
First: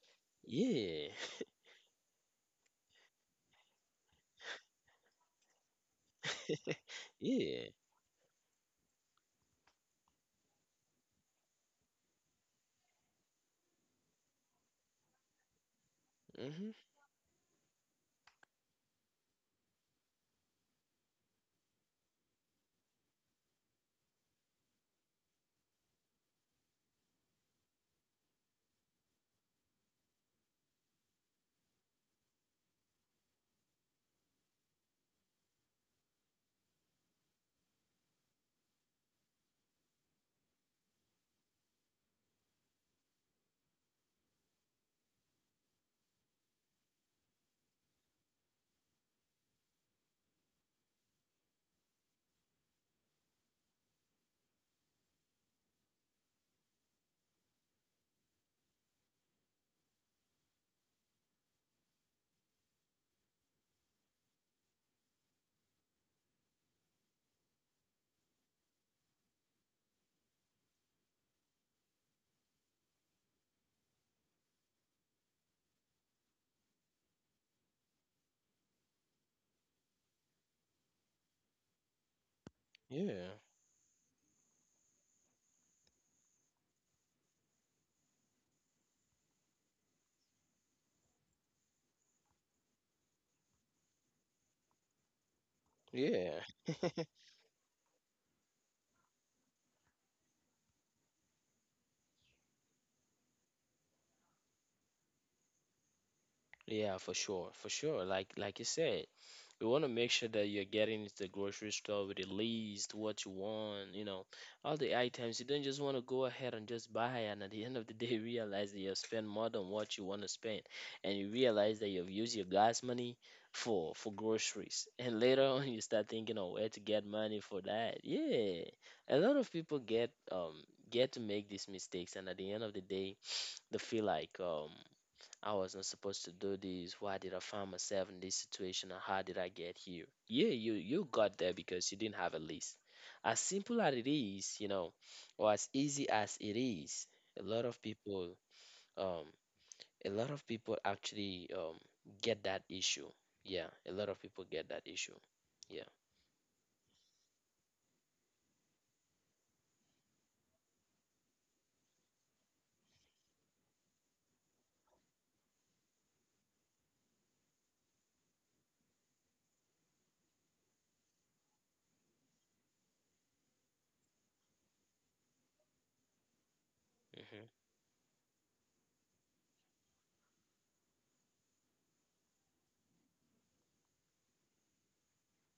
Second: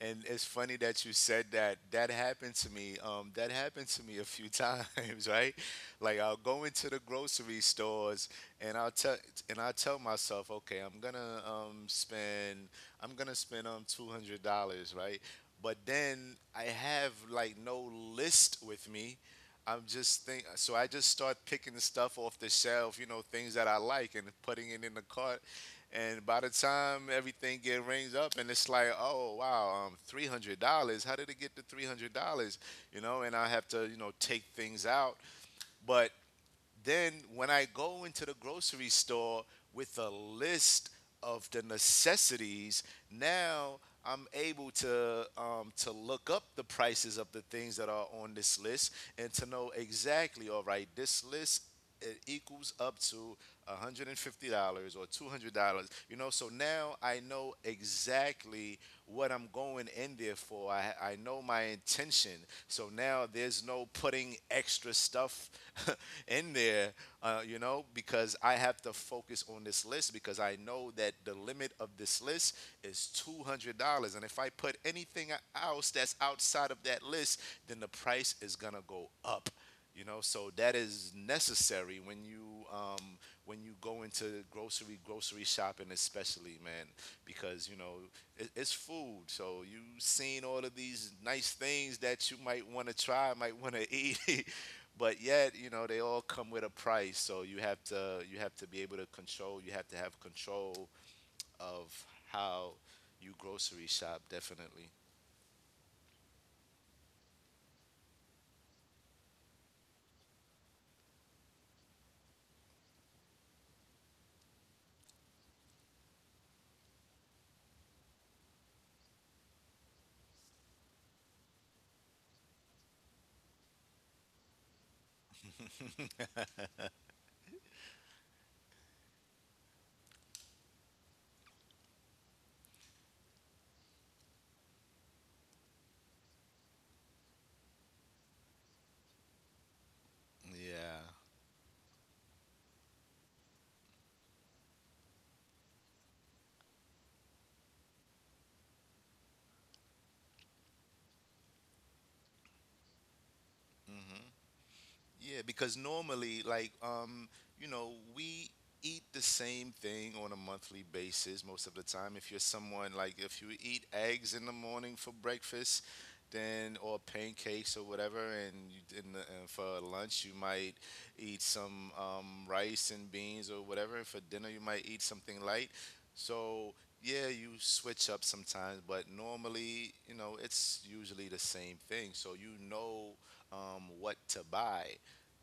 And it's funny that Yeah. you said that. That happened to me. That happened to me a few times, right? Like I'll go into the grocery Yeah. stores, and I tell myself, okay, I'm gonna spend $200, right? But then I Mhm. have like no list with me. I just start picking the stuff off the shelf, you know, things that I like, and putting it in the cart, and by the time everything get rings up, and it's like, oh wow, $300. How did it get to $300? You know, and I have to, you know, take things out. But then when I go into the grocery store with a list of the necessities, now I'm able to look up the prices of the things that are on this list, and to know exactly. All right, this list, it equals up to $150 or $200. You know, so now I know exactly what I'm going in there for. I know my intention. So now there's no putting extra stuff in there, you know, because I have to focus on this list, because I know that the limit of this list is $200, and if I put anything else that's outside of that list, then the price is gonna go up. You know, so that is necessary Yeah. when you go into grocery shopping, especially, man, because you know, it's food. So you have seen all of these nice things that you might want to try, might want to eat, but yet you know they all Yeah. come with a price. So you have to be able to control. You have to have control of how you grocery shop, definitely. Yeah, for sure, for sure. Like you said, you want to make sure that you're getting into the grocery store with at least what you want, you know, all the items. You don't just want to go ahead and just buy, and at the end of the day, realize that you have spent more than what you want to spend, and you realize that you've used your gas money for groceries, and later on you start thinking of where to get money for that. Yeah, a lot of people get to make these mistakes, and at the end of the day, they feel like. I wasn't supposed to do this. Why did I find myself in this situation? And how did I get here? Yeah, you Yeah. got there because you didn't have a list. As simple as it is, you know, or as easy as it is, a lot of people, um, actually get that issue. Yeah, a lot of people Hmm. get that issue. Yeah, Yeah. because normally, like, you know, we eat the same thing on a monthly basis most of the time. If you're someone like, if you eat eggs in the morning for breakfast, then, or pancakes or whatever, and you, in the, and for lunch you might eat some rice and beans or whatever, and for dinner you might eat something light. So yeah, Mhm. you switch up sometimes, but normally, you know, it's usually the same thing. So you know what to buy.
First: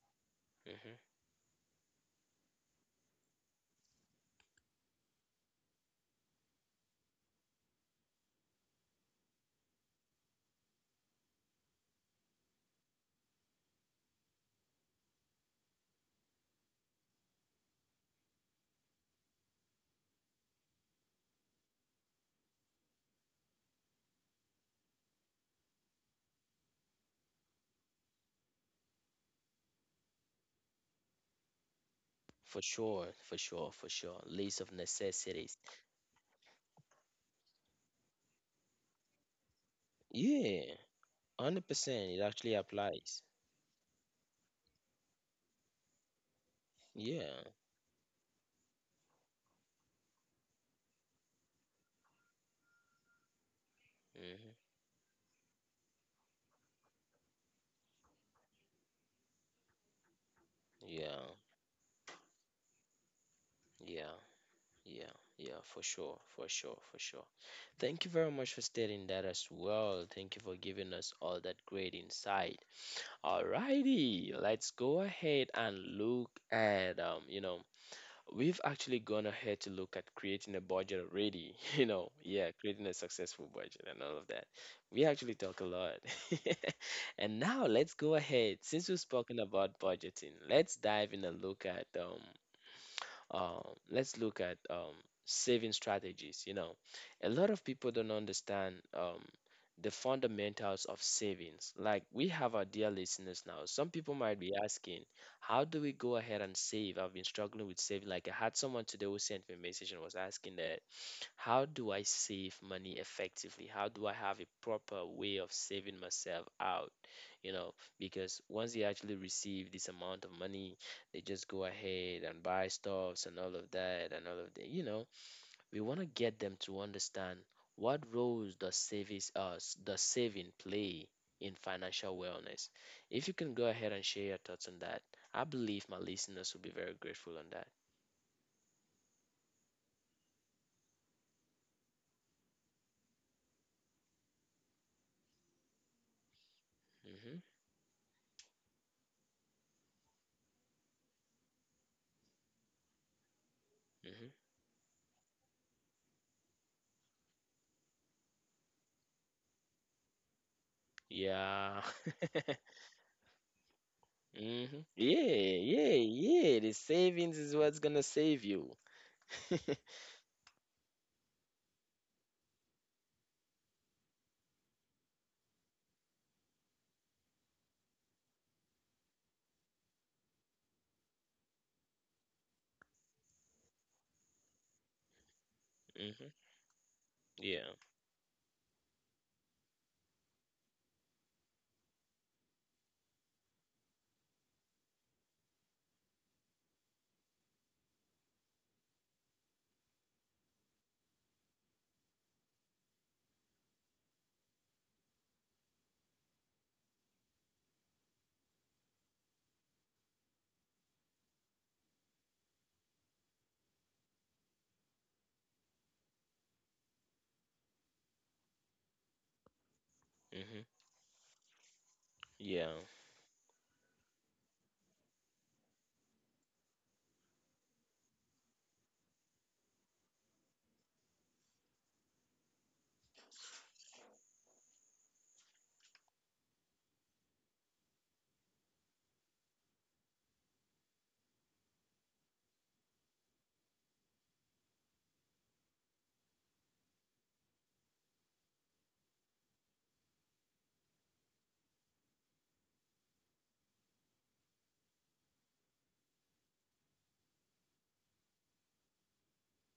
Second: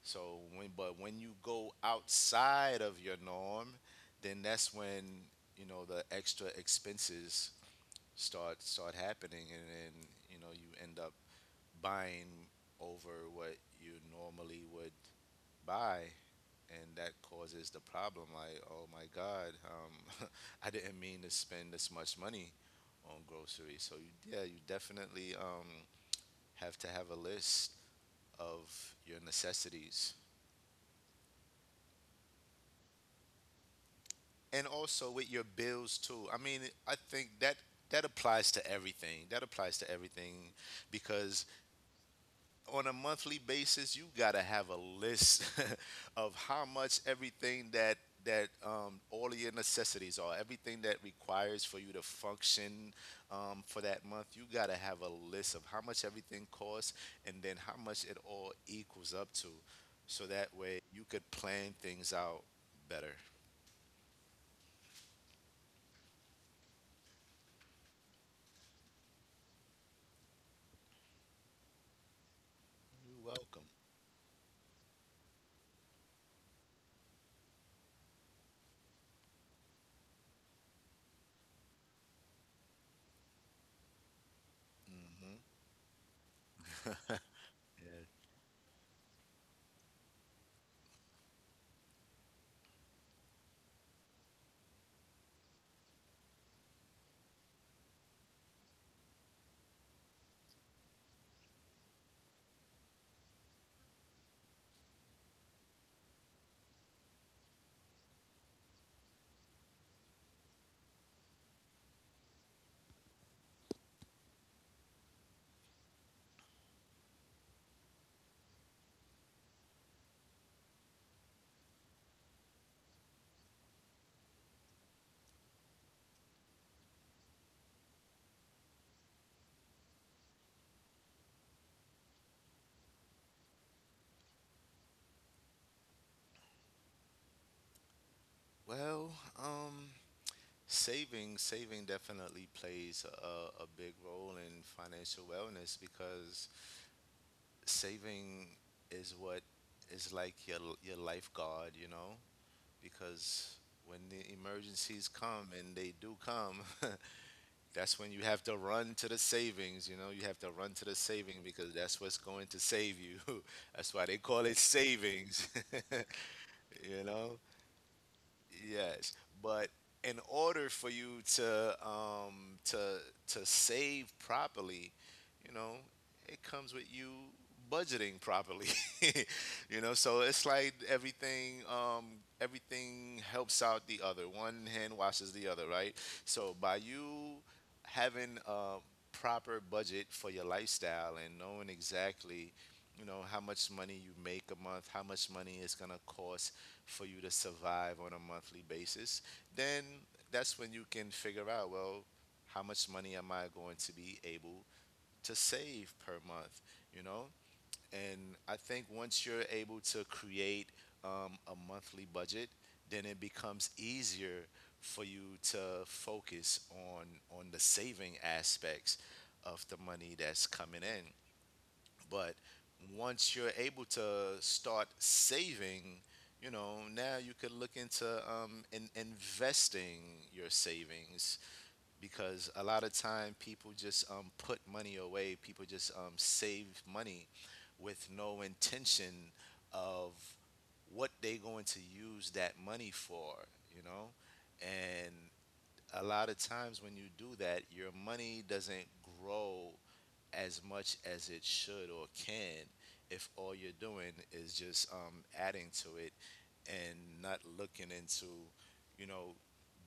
So when Mhm. but when you go outside of your norm, then that's when, you know, the extra expenses start happening, and then you know you end up buying over what you normally would buy, and that causes the problem. Like, oh my God, I didn't mean to spend this much money on groceries. So you, yeah, you definitely have to have a list of your necessities, For sure. For sure. For sure. List and of also with your necessities. bills too. I mean, I think that that applies to everything. That applies to everything Yeah. because 100%. It actually on a applies. monthly basis, you gotta have a list of how much Yeah. everything that all of your necessities are, everything that requires for you to function for that month. You Mhm. gotta have a list of how much everything costs, and then how much it all equals up to, so that way you could Yeah. plan things out better. Yeah, yeah, yeah, for sure, for sure, for sure. Thank you very much for stating that as well. Thank you for giving us all that great insight. You're welcome. Alrighty, let's go ahead and look at you know, we've actually gone ahead to look at creating a budget already, you know, yeah, creating a successful budget and all of that. We actually Hmm. talk a lot. And now let's Yeah. go ahead. Since we've spoken about budgeting, let's dive in and look at um, let's look at saving strategies. You know, a lot of people don't understand the fundamentals of savings. Like, we have our dear listeners now. Some people might be asking, how do we go ahead and save? I've been struggling with saving. Like, I had someone today who sent me a message and was asking that, how do I save money effectively? How do I have a proper way of saving myself out? You know, because once they actually receive this amount of money, they just go ahead and buy stuffs and all of that. You know, we want to get them to understand what roles does savings us does saving play in financial wellness. If you can go ahead and share your thoughts on that, I believe my listeners will be very grateful on that. Well, um, saving definitely plays a big role in financial wellness, because Hmm. saving is what is like your lifeguard, you know, because when the Hmm. emergencies come, and they do come, that's when you have to run to the savings, you know, you have to run to the saving because Yeah. that's what's going to save you. That's why they call it Hmm. Yeah, savings. yeah, yeah. The You savings know. is what's gonna save you. Yes, but in order for you to to save properly, you know, it comes with you budgeting properly. You know, so it's like everything everything helps out the other. One hand washes the other, right? Hmm. So by you Yeah. having a proper budget for your lifestyle, and knowing exactly, you know, how much money you make a month, how much money it's going to cost for you to survive on a monthly basis, then that's when you can figure out, well, how much money am I going to be able to save per month, you know? And I think once you're able to create a monthly budget, then it becomes easier for you to focus on the saving aspects of the money that's Hmm. coming in. But Yeah. once you're able to start saving, you know, now you could look into investing your savings, because a lot of time people just put money away. People just save money with no intention of what they going to use that money for, you know? And a lot of times when you do that, your money doesn't grow as much as it should or can, if all you're doing is just adding to it and not looking into, you know,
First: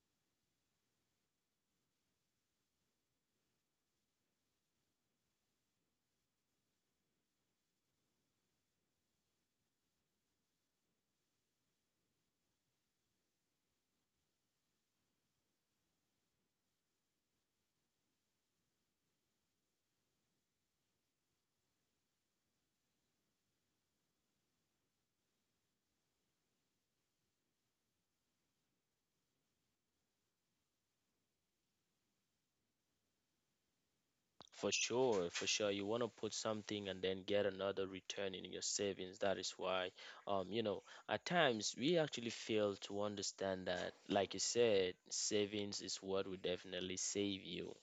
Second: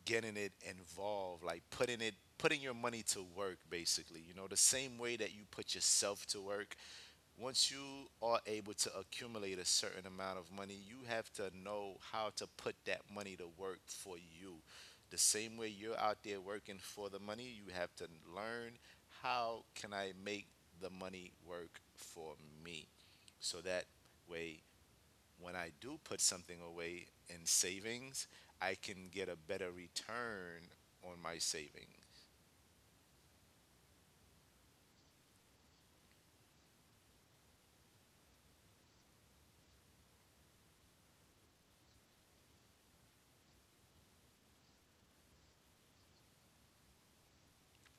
getting it involved, like putting your money to work basically. You know, the same way that you put yourself to work, once you are able to accumulate a certain amount of money, you have to know how to put that money to work for you. The same way you're out there working for the money, you have to learn, how can I make the money work for me? So that way, when I do put something away in savings, I can get a better return on my saving. For sure, for sure. You want to put something and then get another return in your savings. That is why, um, you know, at times we actually fail to understand that, like you said, savings is what will definitely save you.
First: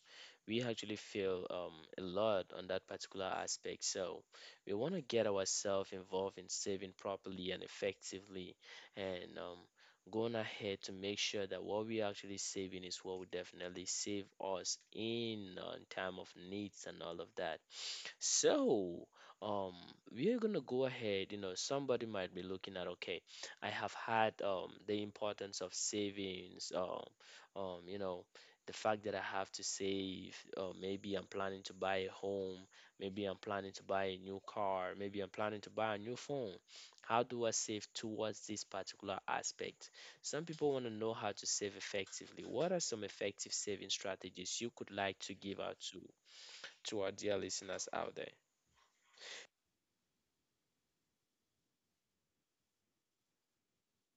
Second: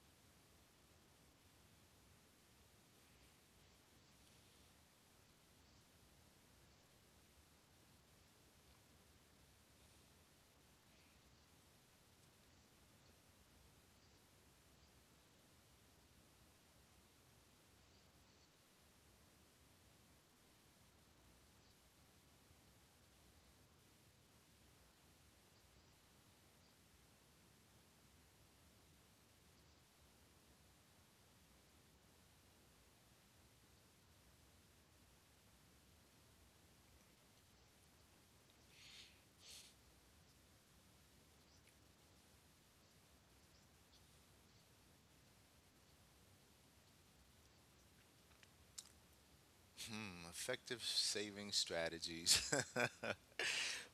We actually feel a lot on that particular aspect. So we want to get ourselves involved in saving properly and effectively, and going ahead to make sure that what we are actually saving is what will definitely save us in time of needs and all of that. So um, we're gonna go ahead. You know, somebody might be looking at, okay, I have had the importance of savings. You know the fact that I have to save, or maybe I'm planning to buy a home, maybe I'm planning to buy a new car, maybe I'm planning to buy a new phone. How do I save towards this particular aspect? Some people want to know how to save effectively. What are some effective saving strategies you could like to give out to our dear listeners out there? Hmm, effective saving strategies.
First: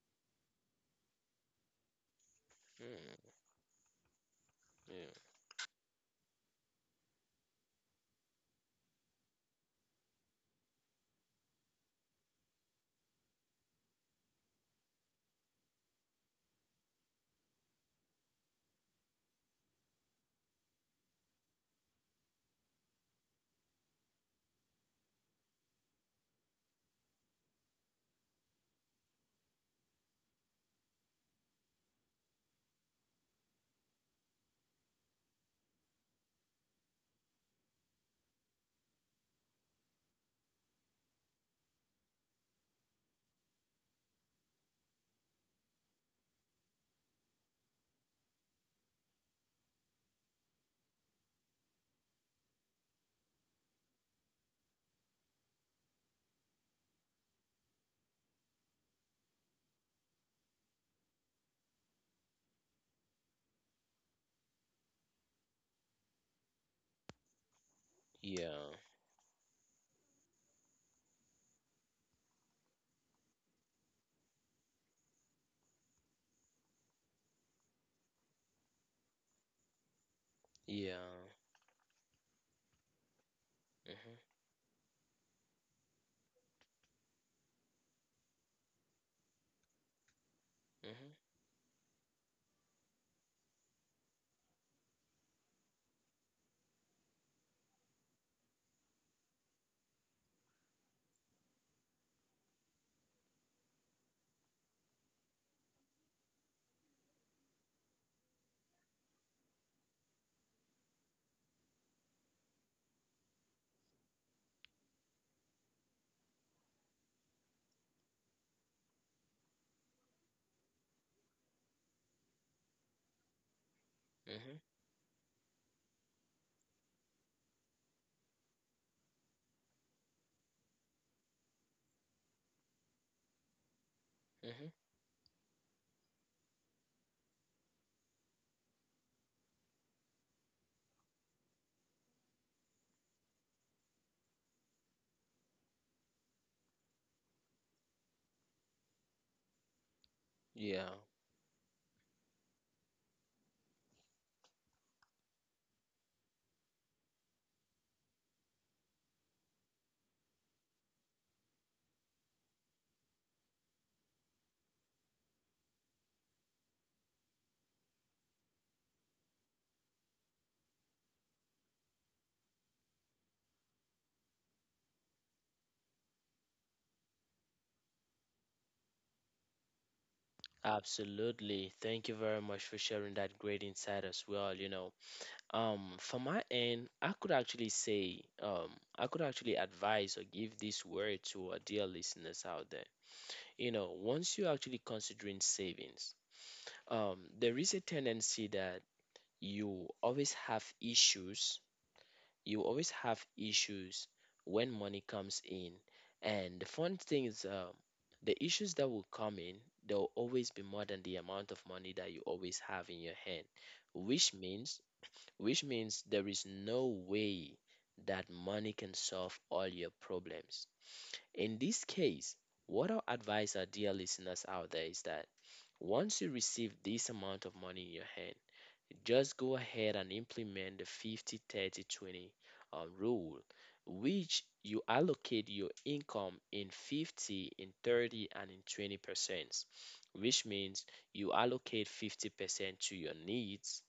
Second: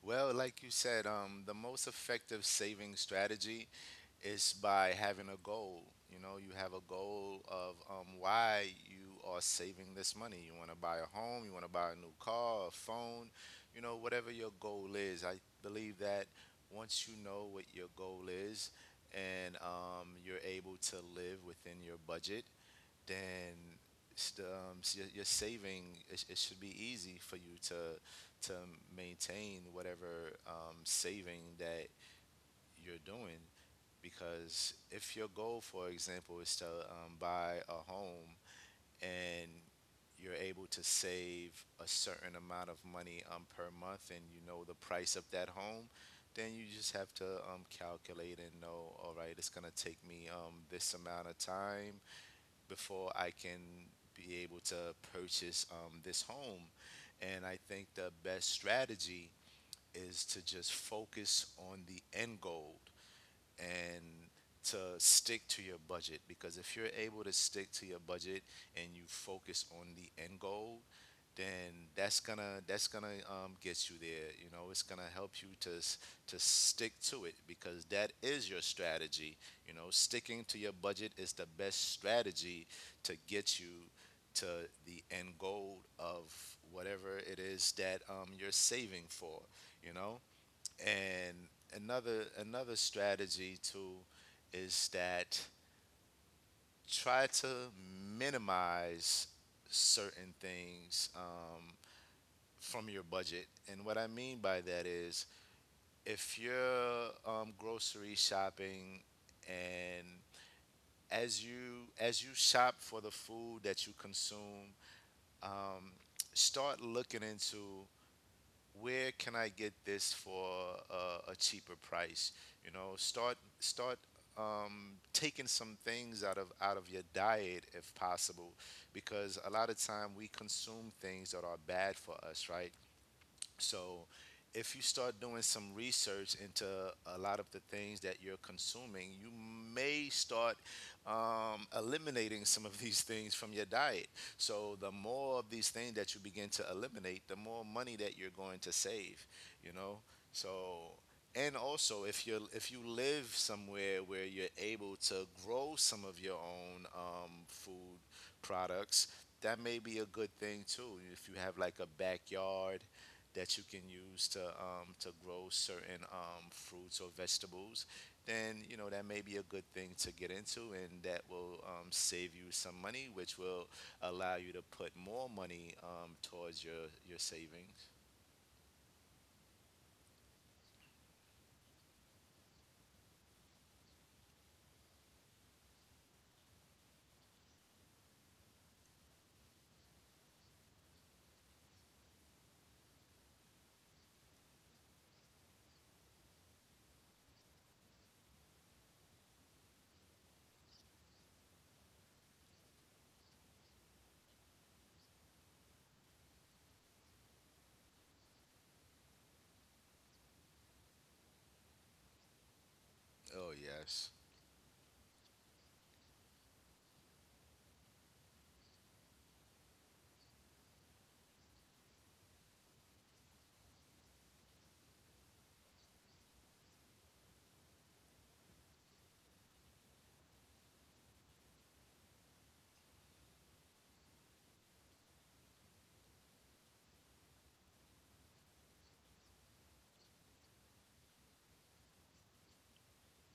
Well, like you said, the most effective saving Hmm, strategy is by yeah, having a goal. You know, you have a goal of why you are saving this money. You want to buy a home, you want to buy a new car, a phone, you know, whatever your goal is. I believe that once you know what your goal is, and you're able to live within your budget, then your saving, it should be easy for you to maintain whatever saving that you're doing, because if your goal, for example, is to buy a home, and you're able to save a certain amount of money per month, and you know the price of that home, then you just have to calculate and know, all right, it's going to take me this amount of time before I can be able to purchase this home. And I think the best strategy is to just focus on the end goal and to stick to your budget, because if you're able to stick to your budget yeah, and you focus on the end goal, then that's gonna get you there. You know, it's gonna help you to stick to it, because that is your strategy. You know, sticking to your yeah. budget is the best strategy to get you Hmm. to the end goal of whatever it is that you're saving for, you know. Hmm. And another strategy too is that, try to minimize certain things from your budget. And what I mean by that is, if you're grocery shopping and as you shop for the food that you consume, um, start looking into where can I get this for a cheaper price? Start Hmm. Taking some things out of your diet if possible, because a lot of time we consume things that are bad for us, right? So Hmm. if you start doing some research into a lot of the things that you're consuming, you may start eliminating some of these things from your diet. So the more of these things that you begin to eliminate, the more money that you're going to save, you know? Yeah, So and also if you live somewhere where you're able to grow some of your own food products, that may be a good thing too. If you have like a backyard that you can use to grow certain fruits or vegetables, then you know that may be a good thing to get into, and that will save you some money, which will allow you to put more money towards your savings. absolutely. Thank you very much for sharing that great insight as well. You know, for my end, I could actually advise or give this word to our dear listeners out there. You know, once you're actually considering savings, there is a tendency that you always have issues. You always have issues when money comes in. And the fun thing is, the issues that will come in, there will always be more than the amount of money that you always have in your hand, Oh which yes. means there is no way that money can solve all your problems. In this case, what I'll advise our dear listeners out there is that once you receive this amount of money in your hand, just go ahead and implement the 50 30 20 rule, which you allocate your income in 50, in 30, and in 20%, which means you allocate 50% to your needs,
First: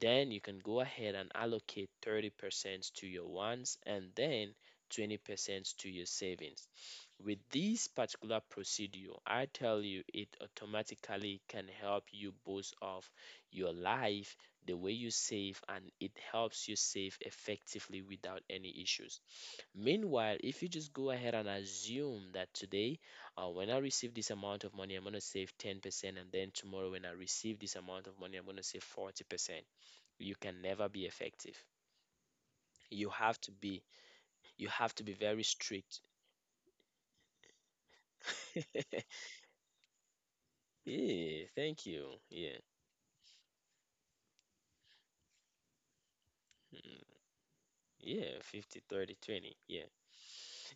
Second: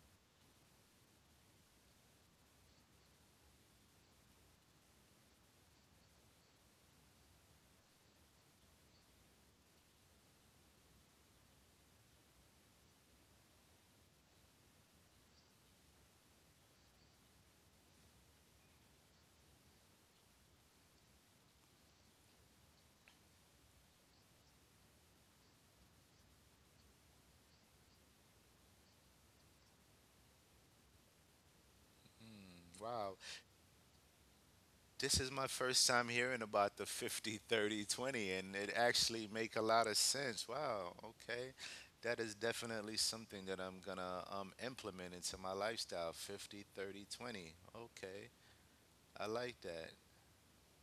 then you can go ahead and allocate 30% to your wants, and then 20% to your savings. With this particular procedure, I tell you it automatically can help you boost off your life, the way you save, and it helps you save effectively without any issues. Meanwhile, if you just go ahead and assume that today, when I receive this amount of money, I'm going to save 10%, and then tomorrow, when I receive this amount of money, I'm going to save 40%, you can never be effective. You Wow. have to be you have to This be is my very first strict. time hearing about the 50 30 20, and it actually make a lot of sense. Wow. Okay, Yeah, thank that you. is Yeah. definitely something that I'm gonna implement into my lifestyle. Fifty thirty Mm. twenty. Okay. Yeah, 50, 30, I like 20. that. Yeah.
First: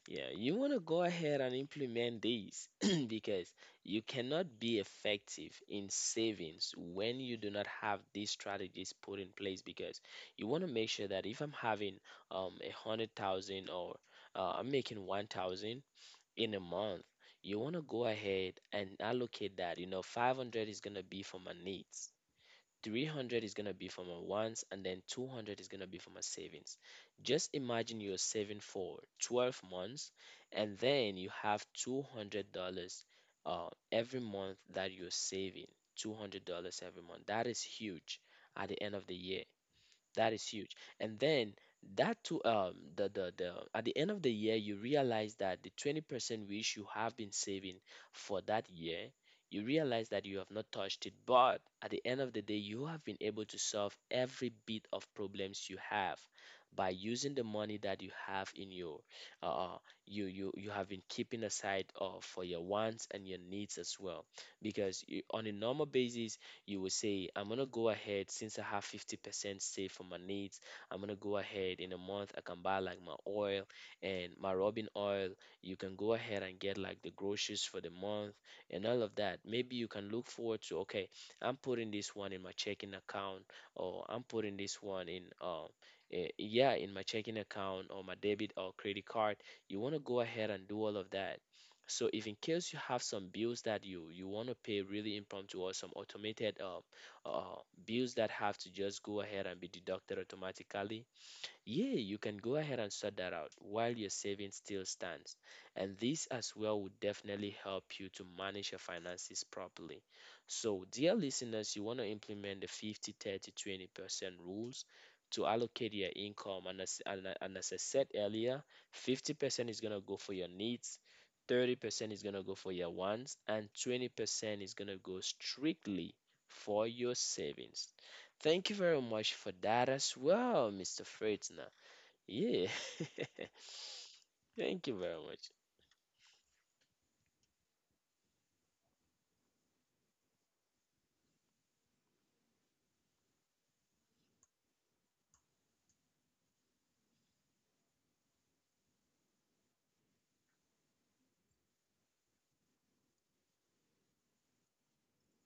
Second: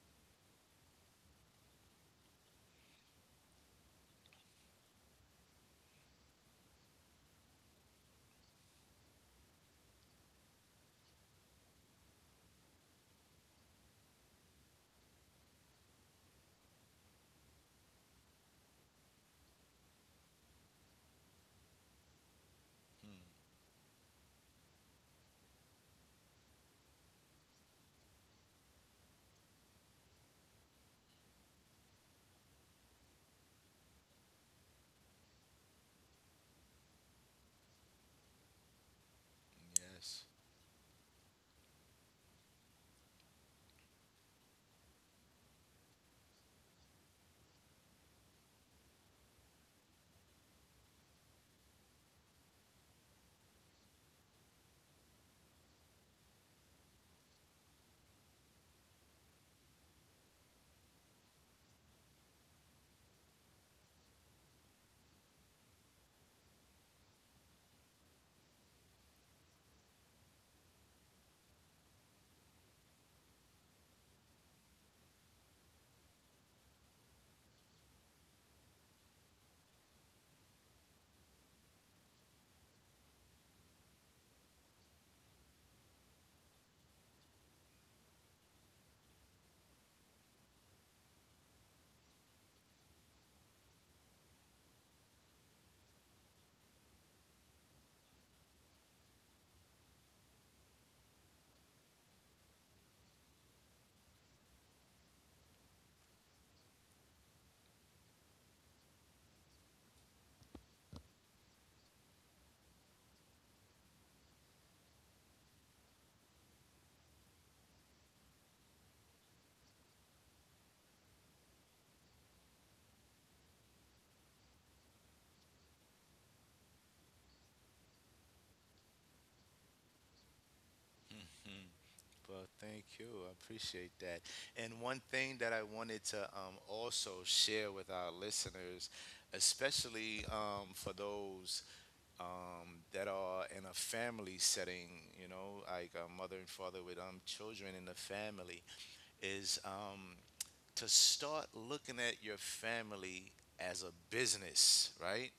Yeah, you want to go ahead and implement these because you cannot be effective in savings when you do not have these strategies put in place, because you want to make sure that if I'm having a 100,000, or I'm making 1,000 in a month, you want to go ahead and allocate that. You know, 500 is going to be for my needs, 300 is going to be for my wants, and then 200 is going to be for my savings. Just imagine you're saving for 12 months, and then you have $200 uh, every month that you're saving. $200 every month. That is huge at the end of the year. Hmm. Yes. That is huge. And then that to the at the end of the year you realize that the 20% which you have been saving for that year, you realize that you have not touched it, but at the end of the day you have been able to solve every bit of problems you have by using the money that you have in your uh uh, you have been keeping aside for your wants and your needs as well, because you, on a normal basis, you will say, I'm gonna go ahead since I have 50% saved for my needs. I'm gonna go ahead in a month. I can buy like my oil and my rubbing oil. You can go ahead and get like the groceries for the month and all of that. Maybe you can look forward to, okay, I'm putting this one in my checking account, or I'm putting this one in, yeah, in my checking account or my debit or credit card. You want to go ahead and do all of that. So, if in case you have some bills that you want to pay really impromptu, or some automated bills that have to just go ahead and be deducted automatically, yeah, you can go ahead and sort that out while your savings still stands. And this as well would definitely help you to manage your finances properly. So, dear listeners, you want to implement the 50, 30, 20% rules to allocate your income. And as I said earlier, 50% is going to go for your needs, 30% is going to go for your wants, and 20% is going to go strictly for your savings. Thank you very much for that as well, Mr. Fritzner. hmm. Well, Yeah. thank you. I appreciate that. And Thank you one very thing much. that I wanted to also share with our listeners, especially for those that are in a family setting, you know, like a mother and father with children in the family, is to start looking at your family as a business, right?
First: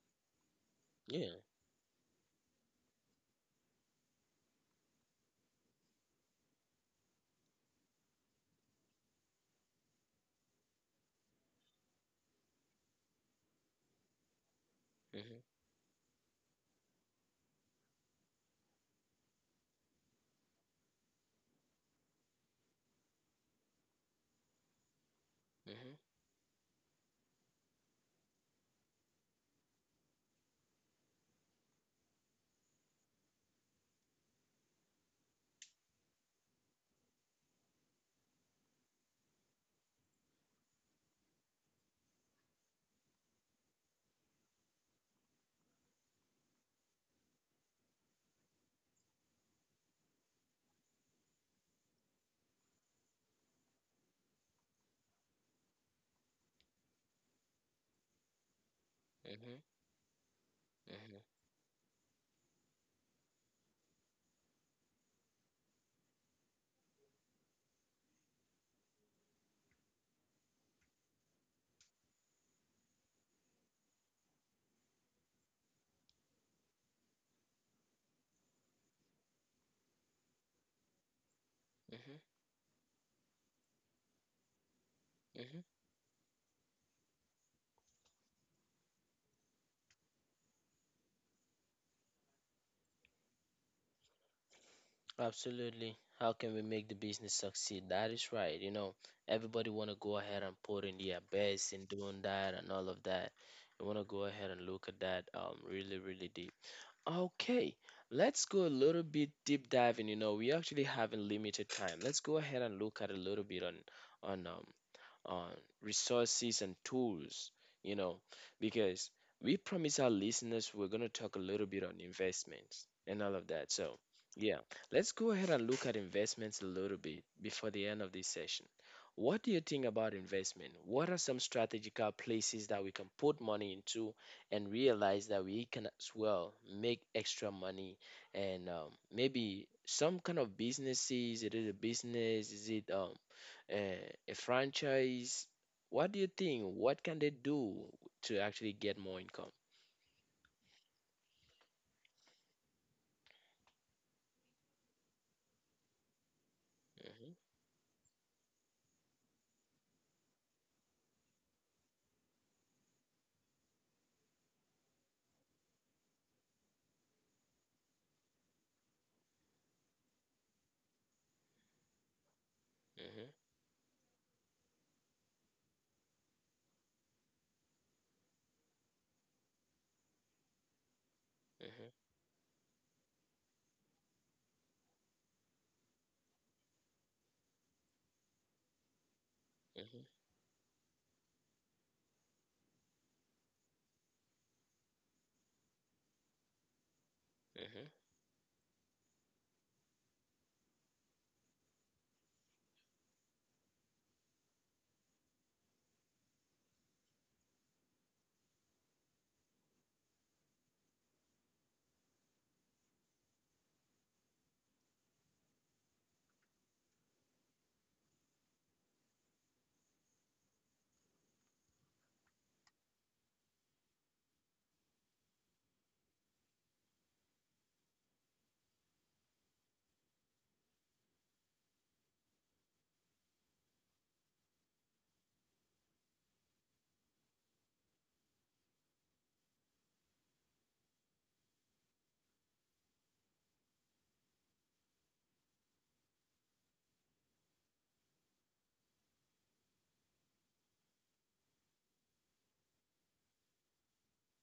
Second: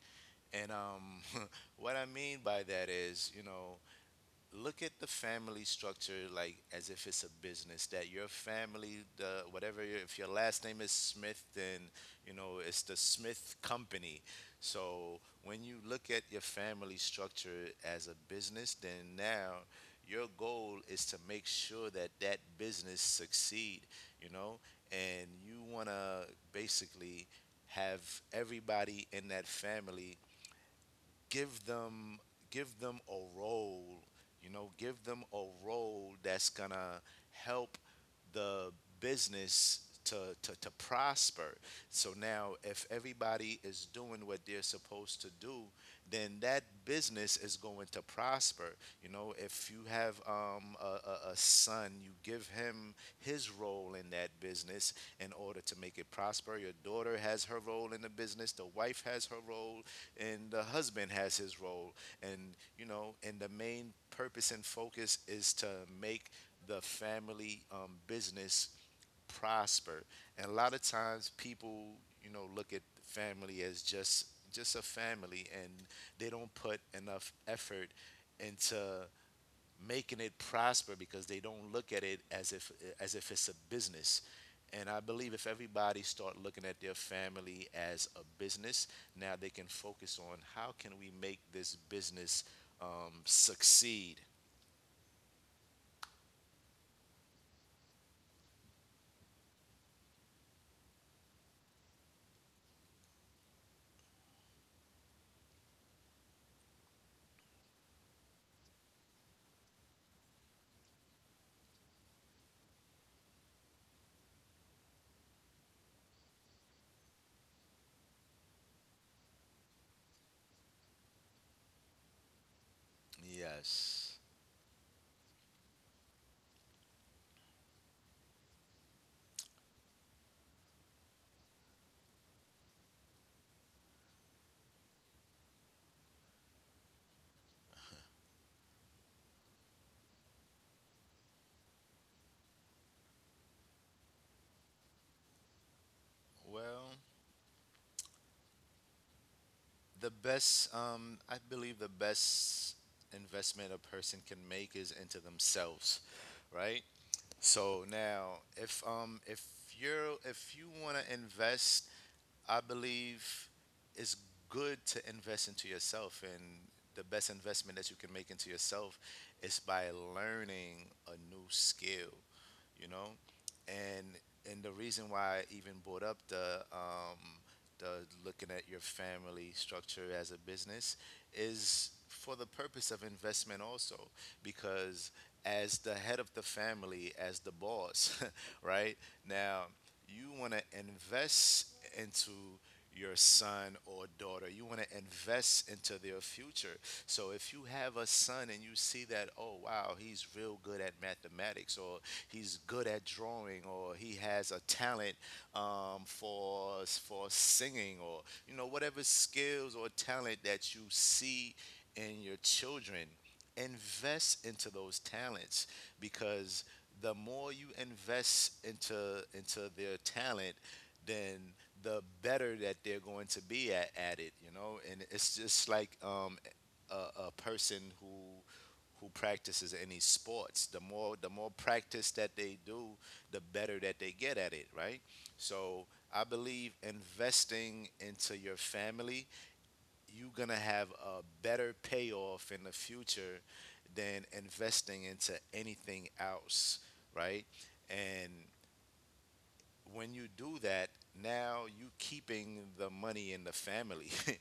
And Yeah. What I mean by that is, you know, look at the family structure like as if it's a business that your family, the whatever your, if your last name is Smith, then you know it's the Smith company. So Mhm. when you look at your family structure as a business, then now your goal is to make sure that that business succeed. You know and you want Mhm. to basically have everybody in that family, give them give them a role, you know, give them a role that's gonna help the business to, to prosper. So now if everybody is doing what they're supposed to do, then that business is going to prosper. You know, if you have a son, you give him his role in that business in order to make it prosper. Your daughter has her role in the business, the wife has her Mhm. role, and the husband Mhm. has his role. And you know, and the main purpose and focus is to make the family business prosper. And a lot of times people, you know, look at family as just a family, and they don't put enough effort into making it prosper because they don't look at Mhm. it as if it's a business. And I believe if Mhm. everybody start looking at their family as a business, now they can focus on how can we make this business succeed. Absolutely. How can we make the business succeed? That is right. You know, everybody want to go ahead and put in their best in doing that and all of that. You want to go ahead and look at that really, really deep. Okay, let's go a little bit deep diving. You know, we actually have a limited time. Let's go ahead and look at a little bit on on um, uh, resources and tools, you know, because we promise our listeners we're going to talk a little bit on investments and all of that. So, Yes. yeah, let's go ahead and look at investments a little bit before the end of this session. What do you think about investment? What are some strategical places that we can put money into and realize that we can as well make extra money, and maybe some kind of businesses? Is it, is a business? Is it uh, a franchise? What do you think? Well, What can they do to actually get more income? the best, I believe the best investment a person can make is into themselves, right? Hmm. So now, if you're if you want to invest, I believe it's good to invest into yourself, and the best investment that you can make into yourself is by learning a new skill. You know Hmm. and the reason why I even brought up the looking at your family structure as a business Hmm. is for the purpose of investment also, because as the head of the family, as the boss, right, now Hmm. you want to invest into your son or daughter. You want to invest into their future. So if you Hmm. have a son and you see that, oh wow, he's real good at mathematics, or he's good at drawing, or he has a talent for singing, or you know, whatever skills or talent that you see in your children, invest into those talents. Because the more you invest into their talent, then the better that they're going to be at, it. You know, and it's just like a person who practices any sports. The more practice that they do, the better that they get at it, right? So I believe investing into your family, you're gonna have a better payoff in the future than investing into anything else, right? And when you do that, now you keeping the money in the family.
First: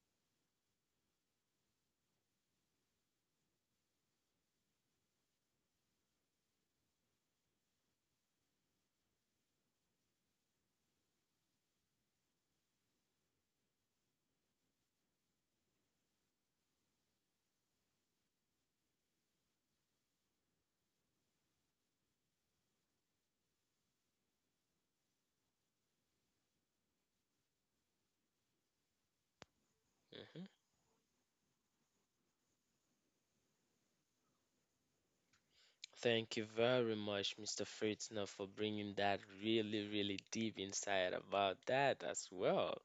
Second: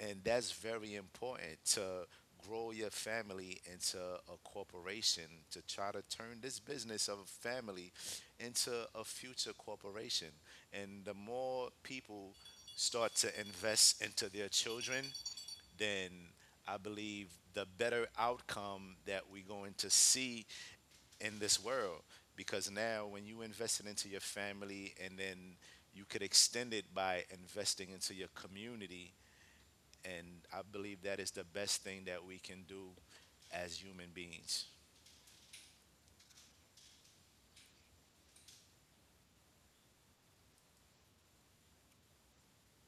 And that's very important to grow your family into a corporation, to try to turn this business of family into a future corporation. And the more people start to invest into their children, then I believe the better outcome that we're going to see in this world. Because now when you invest it into your family, and then you could extend it by investing into your community. And Hmm. I believe that is the best thing that we can do as human beings. Thank you very much, Mr. Fritzner, for bringing that really, really deep insight about that as well.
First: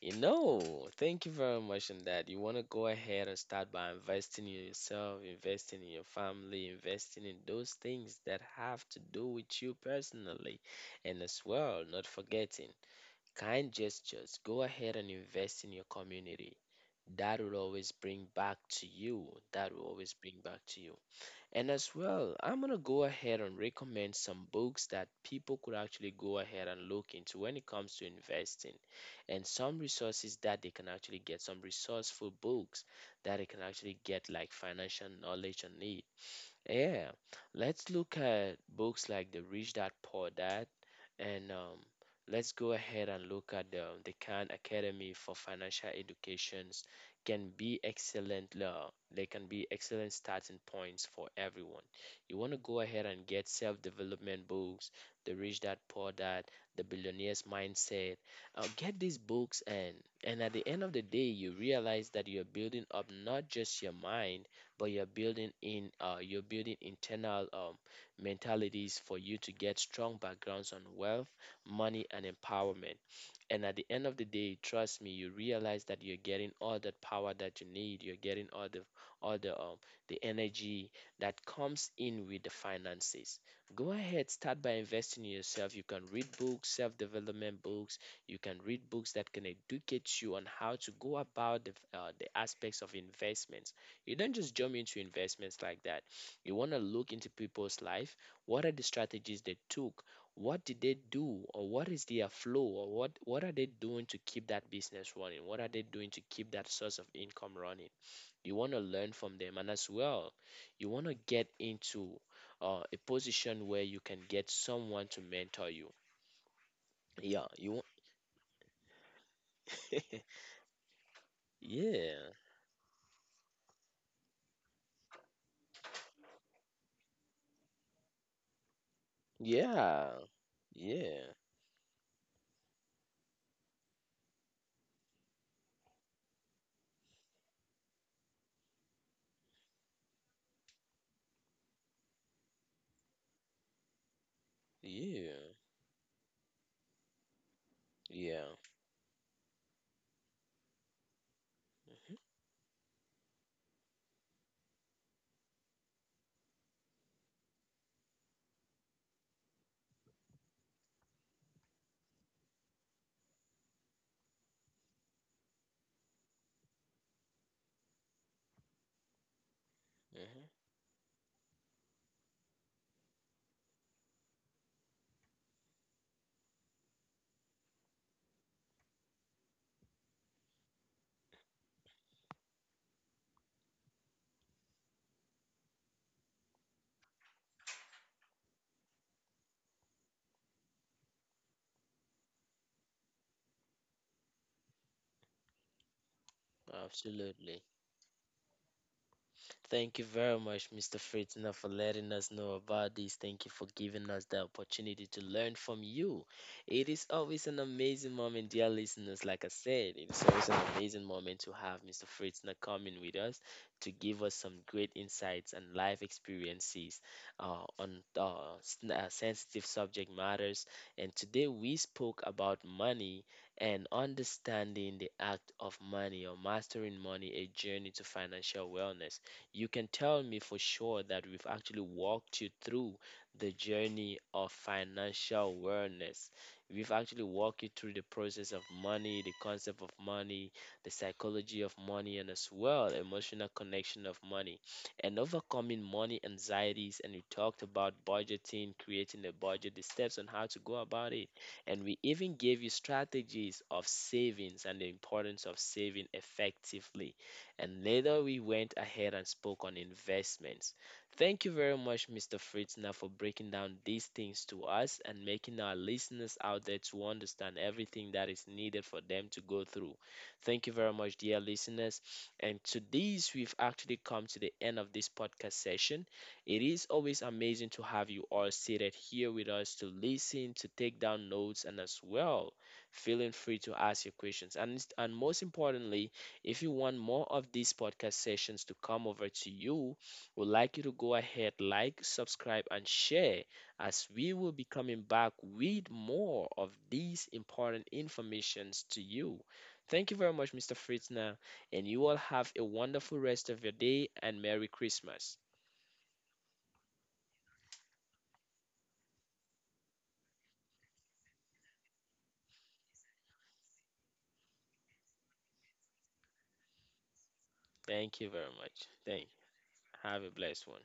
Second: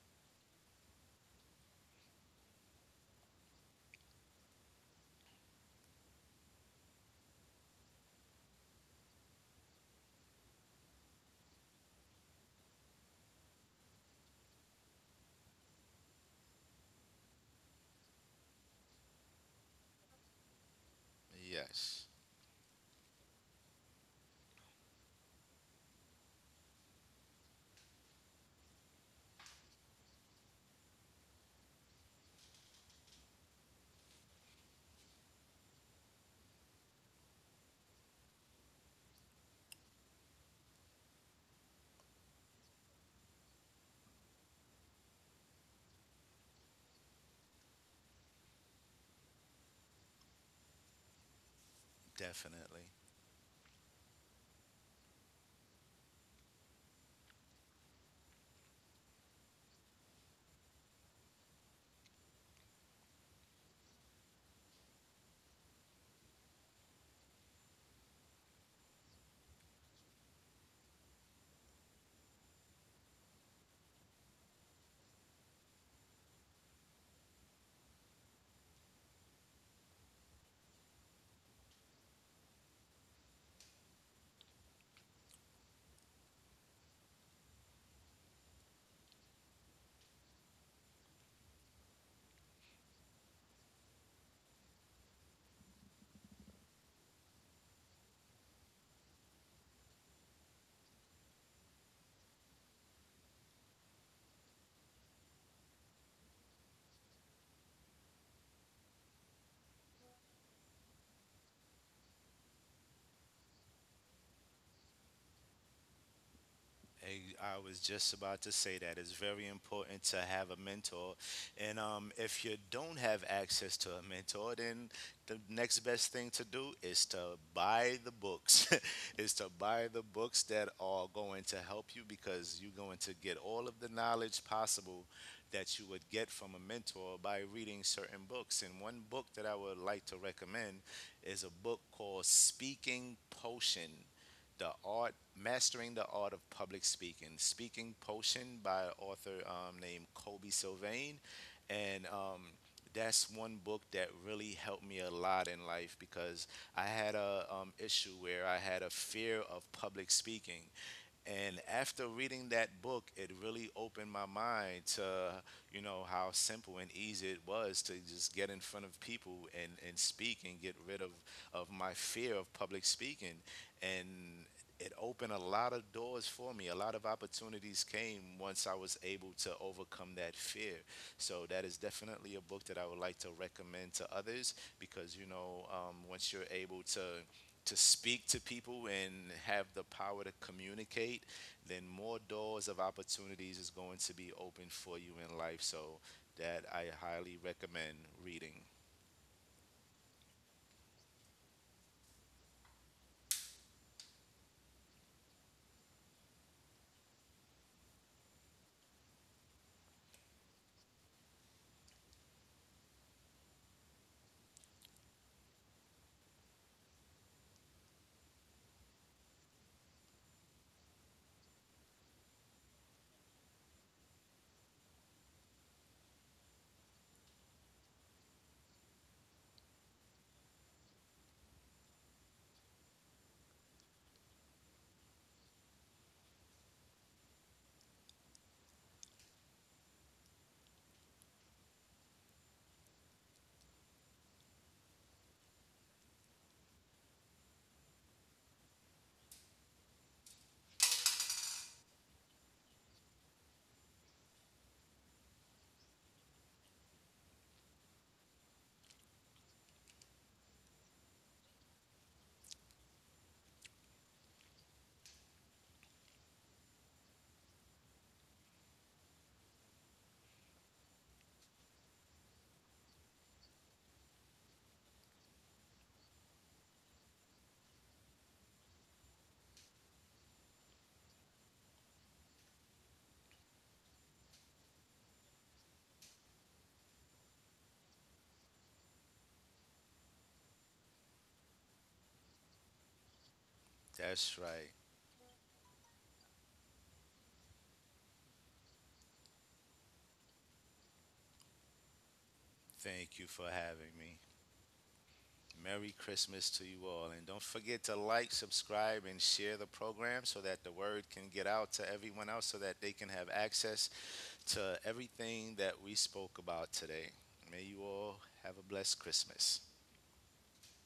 You know, thank you very much on that. You want to go ahead and start by investing in yourself, investing in your family, investing in those things that have to do with you personally, and as well, not forgetting kind gestures, go ahead and invest in your community. That will always bring back to you. That will always bring back to you. And as Yes. well, I'm going to go ahead and recommend some books that people could actually go ahead and look into when it comes to investing, and some resources that they can actually get, some resourceful books that they can actually get, like financial knowledge on it. Yeah, let's look at books like The Rich Dad Poor Dad, and let's go ahead and look at the Khan Academy for Financial Educations. Can be excellent. They can be excellent starting points for everyone. You want to go Definitely. ahead and get self-development books, The Rich Dad Poor Dad, The Billionaire's Mindset. Get these books, and at the end of the day, you realize that you're building up not just your mind but you're building in you're building internal mentalities for you to get strong backgrounds on wealth, money, and empowerment. And at the end of the day, trust me, you realize that you're getting all that power that you need. You're getting all the all the um, the energy that comes in with the finances. Go ahead, start by investing in yourself. You can read books, self-development books. You can read books that can educate you on how to go about the aspects of investments. You don't just jump into investments like that. You want to look into people's life. What are the strategies they took? What did they do? Or what is their flow? Or what are they doing to keep that business running? What are they doing to keep that source of income running? You want to learn from them. And as well, you want to get into a position where you can get someone to mentor you. And Yeah, I you was want. just about to say that it's very important to have a mentor. And Yeah, if you don't have access to a mentor, then the next best thing to do is to buy the books, is to buy the yeah, books that are yeah, going to help you, because you're going to get all of the knowledge possible that you would get from a mentor by reading certain books. And one book that I would like to recommend is a book called Speaking Potion, the art, yeah, mastering the art of public speaking, Speaking yeah. Potion, by an author named Kobe Sylvain. And Mhm, that's one book that really helped me a lot in life, because I had a issue where I had a fear of public speaking. And after reading that book, it really opened my mind to, you know, how simple and easy it was to just get in front of people and, mhm. speak and get rid of, my fear of public speaking. And it opened a lot of doors for me. A lot of opportunities came once I was able to overcome that fear. So that is definitely a book that I would like to recommend to others, because, you know, once you're able to speak to people and have the power to communicate, then more doors of opportunities is going to be open for you in life. So that I highly Absolutely. recommend reading. Thank you very much, Mr. Fritzner, for letting us know about this. Thank you for giving us the opportunity to learn from you. It is always an amazing moment, dear listeners. Like I said, it is always an amazing moment to have Mr. Fritzner coming with us to give us some great insights and life experiences on sensitive subject matters. And today we spoke about money and understanding the act of money or mastering money, a journey to financial wellness. You can tell me for sure that we've actually walked you through the journey of financial awareness. We've actually walked you through the process of money, the concept of money, the psychology of money, and as well emotional connection of money, and overcoming money anxieties. And we talked about budgeting, creating a budget, the steps on how to go about it, and we even gave you strategies of savings and the importance of saving effectively, and later we went ahead and spoke on investments. Thank you very much, Mr. Fritzner, for breaking down these things to us and making our listeners out there to understand everything that is needed for them to go through. Thank you very much, dear listeners. And to this, we've actually come to the end of this podcast session. It is always amazing to have you all seated here with us to listen, to take down notes, and as well, feeling free to ask your questions. And most importantly, if you want more of these podcast sessions to come over to you, we'd like you to go ahead, like, subscribe, and share, as we That's will be right. coming back with more of these important informations to you. Thank you very much, Mr. Fritzner, and you all have a Thank wonderful you rest for of your having day me. and Merry Christmas. Merry Christmas to you all. And don't forget to like, subscribe, and share the program so that the word can get out to everyone else so that they can have access to everything that we spoke about today. May you all Thank you very have a much. blessed Thank you. Christmas. Have a blessed one.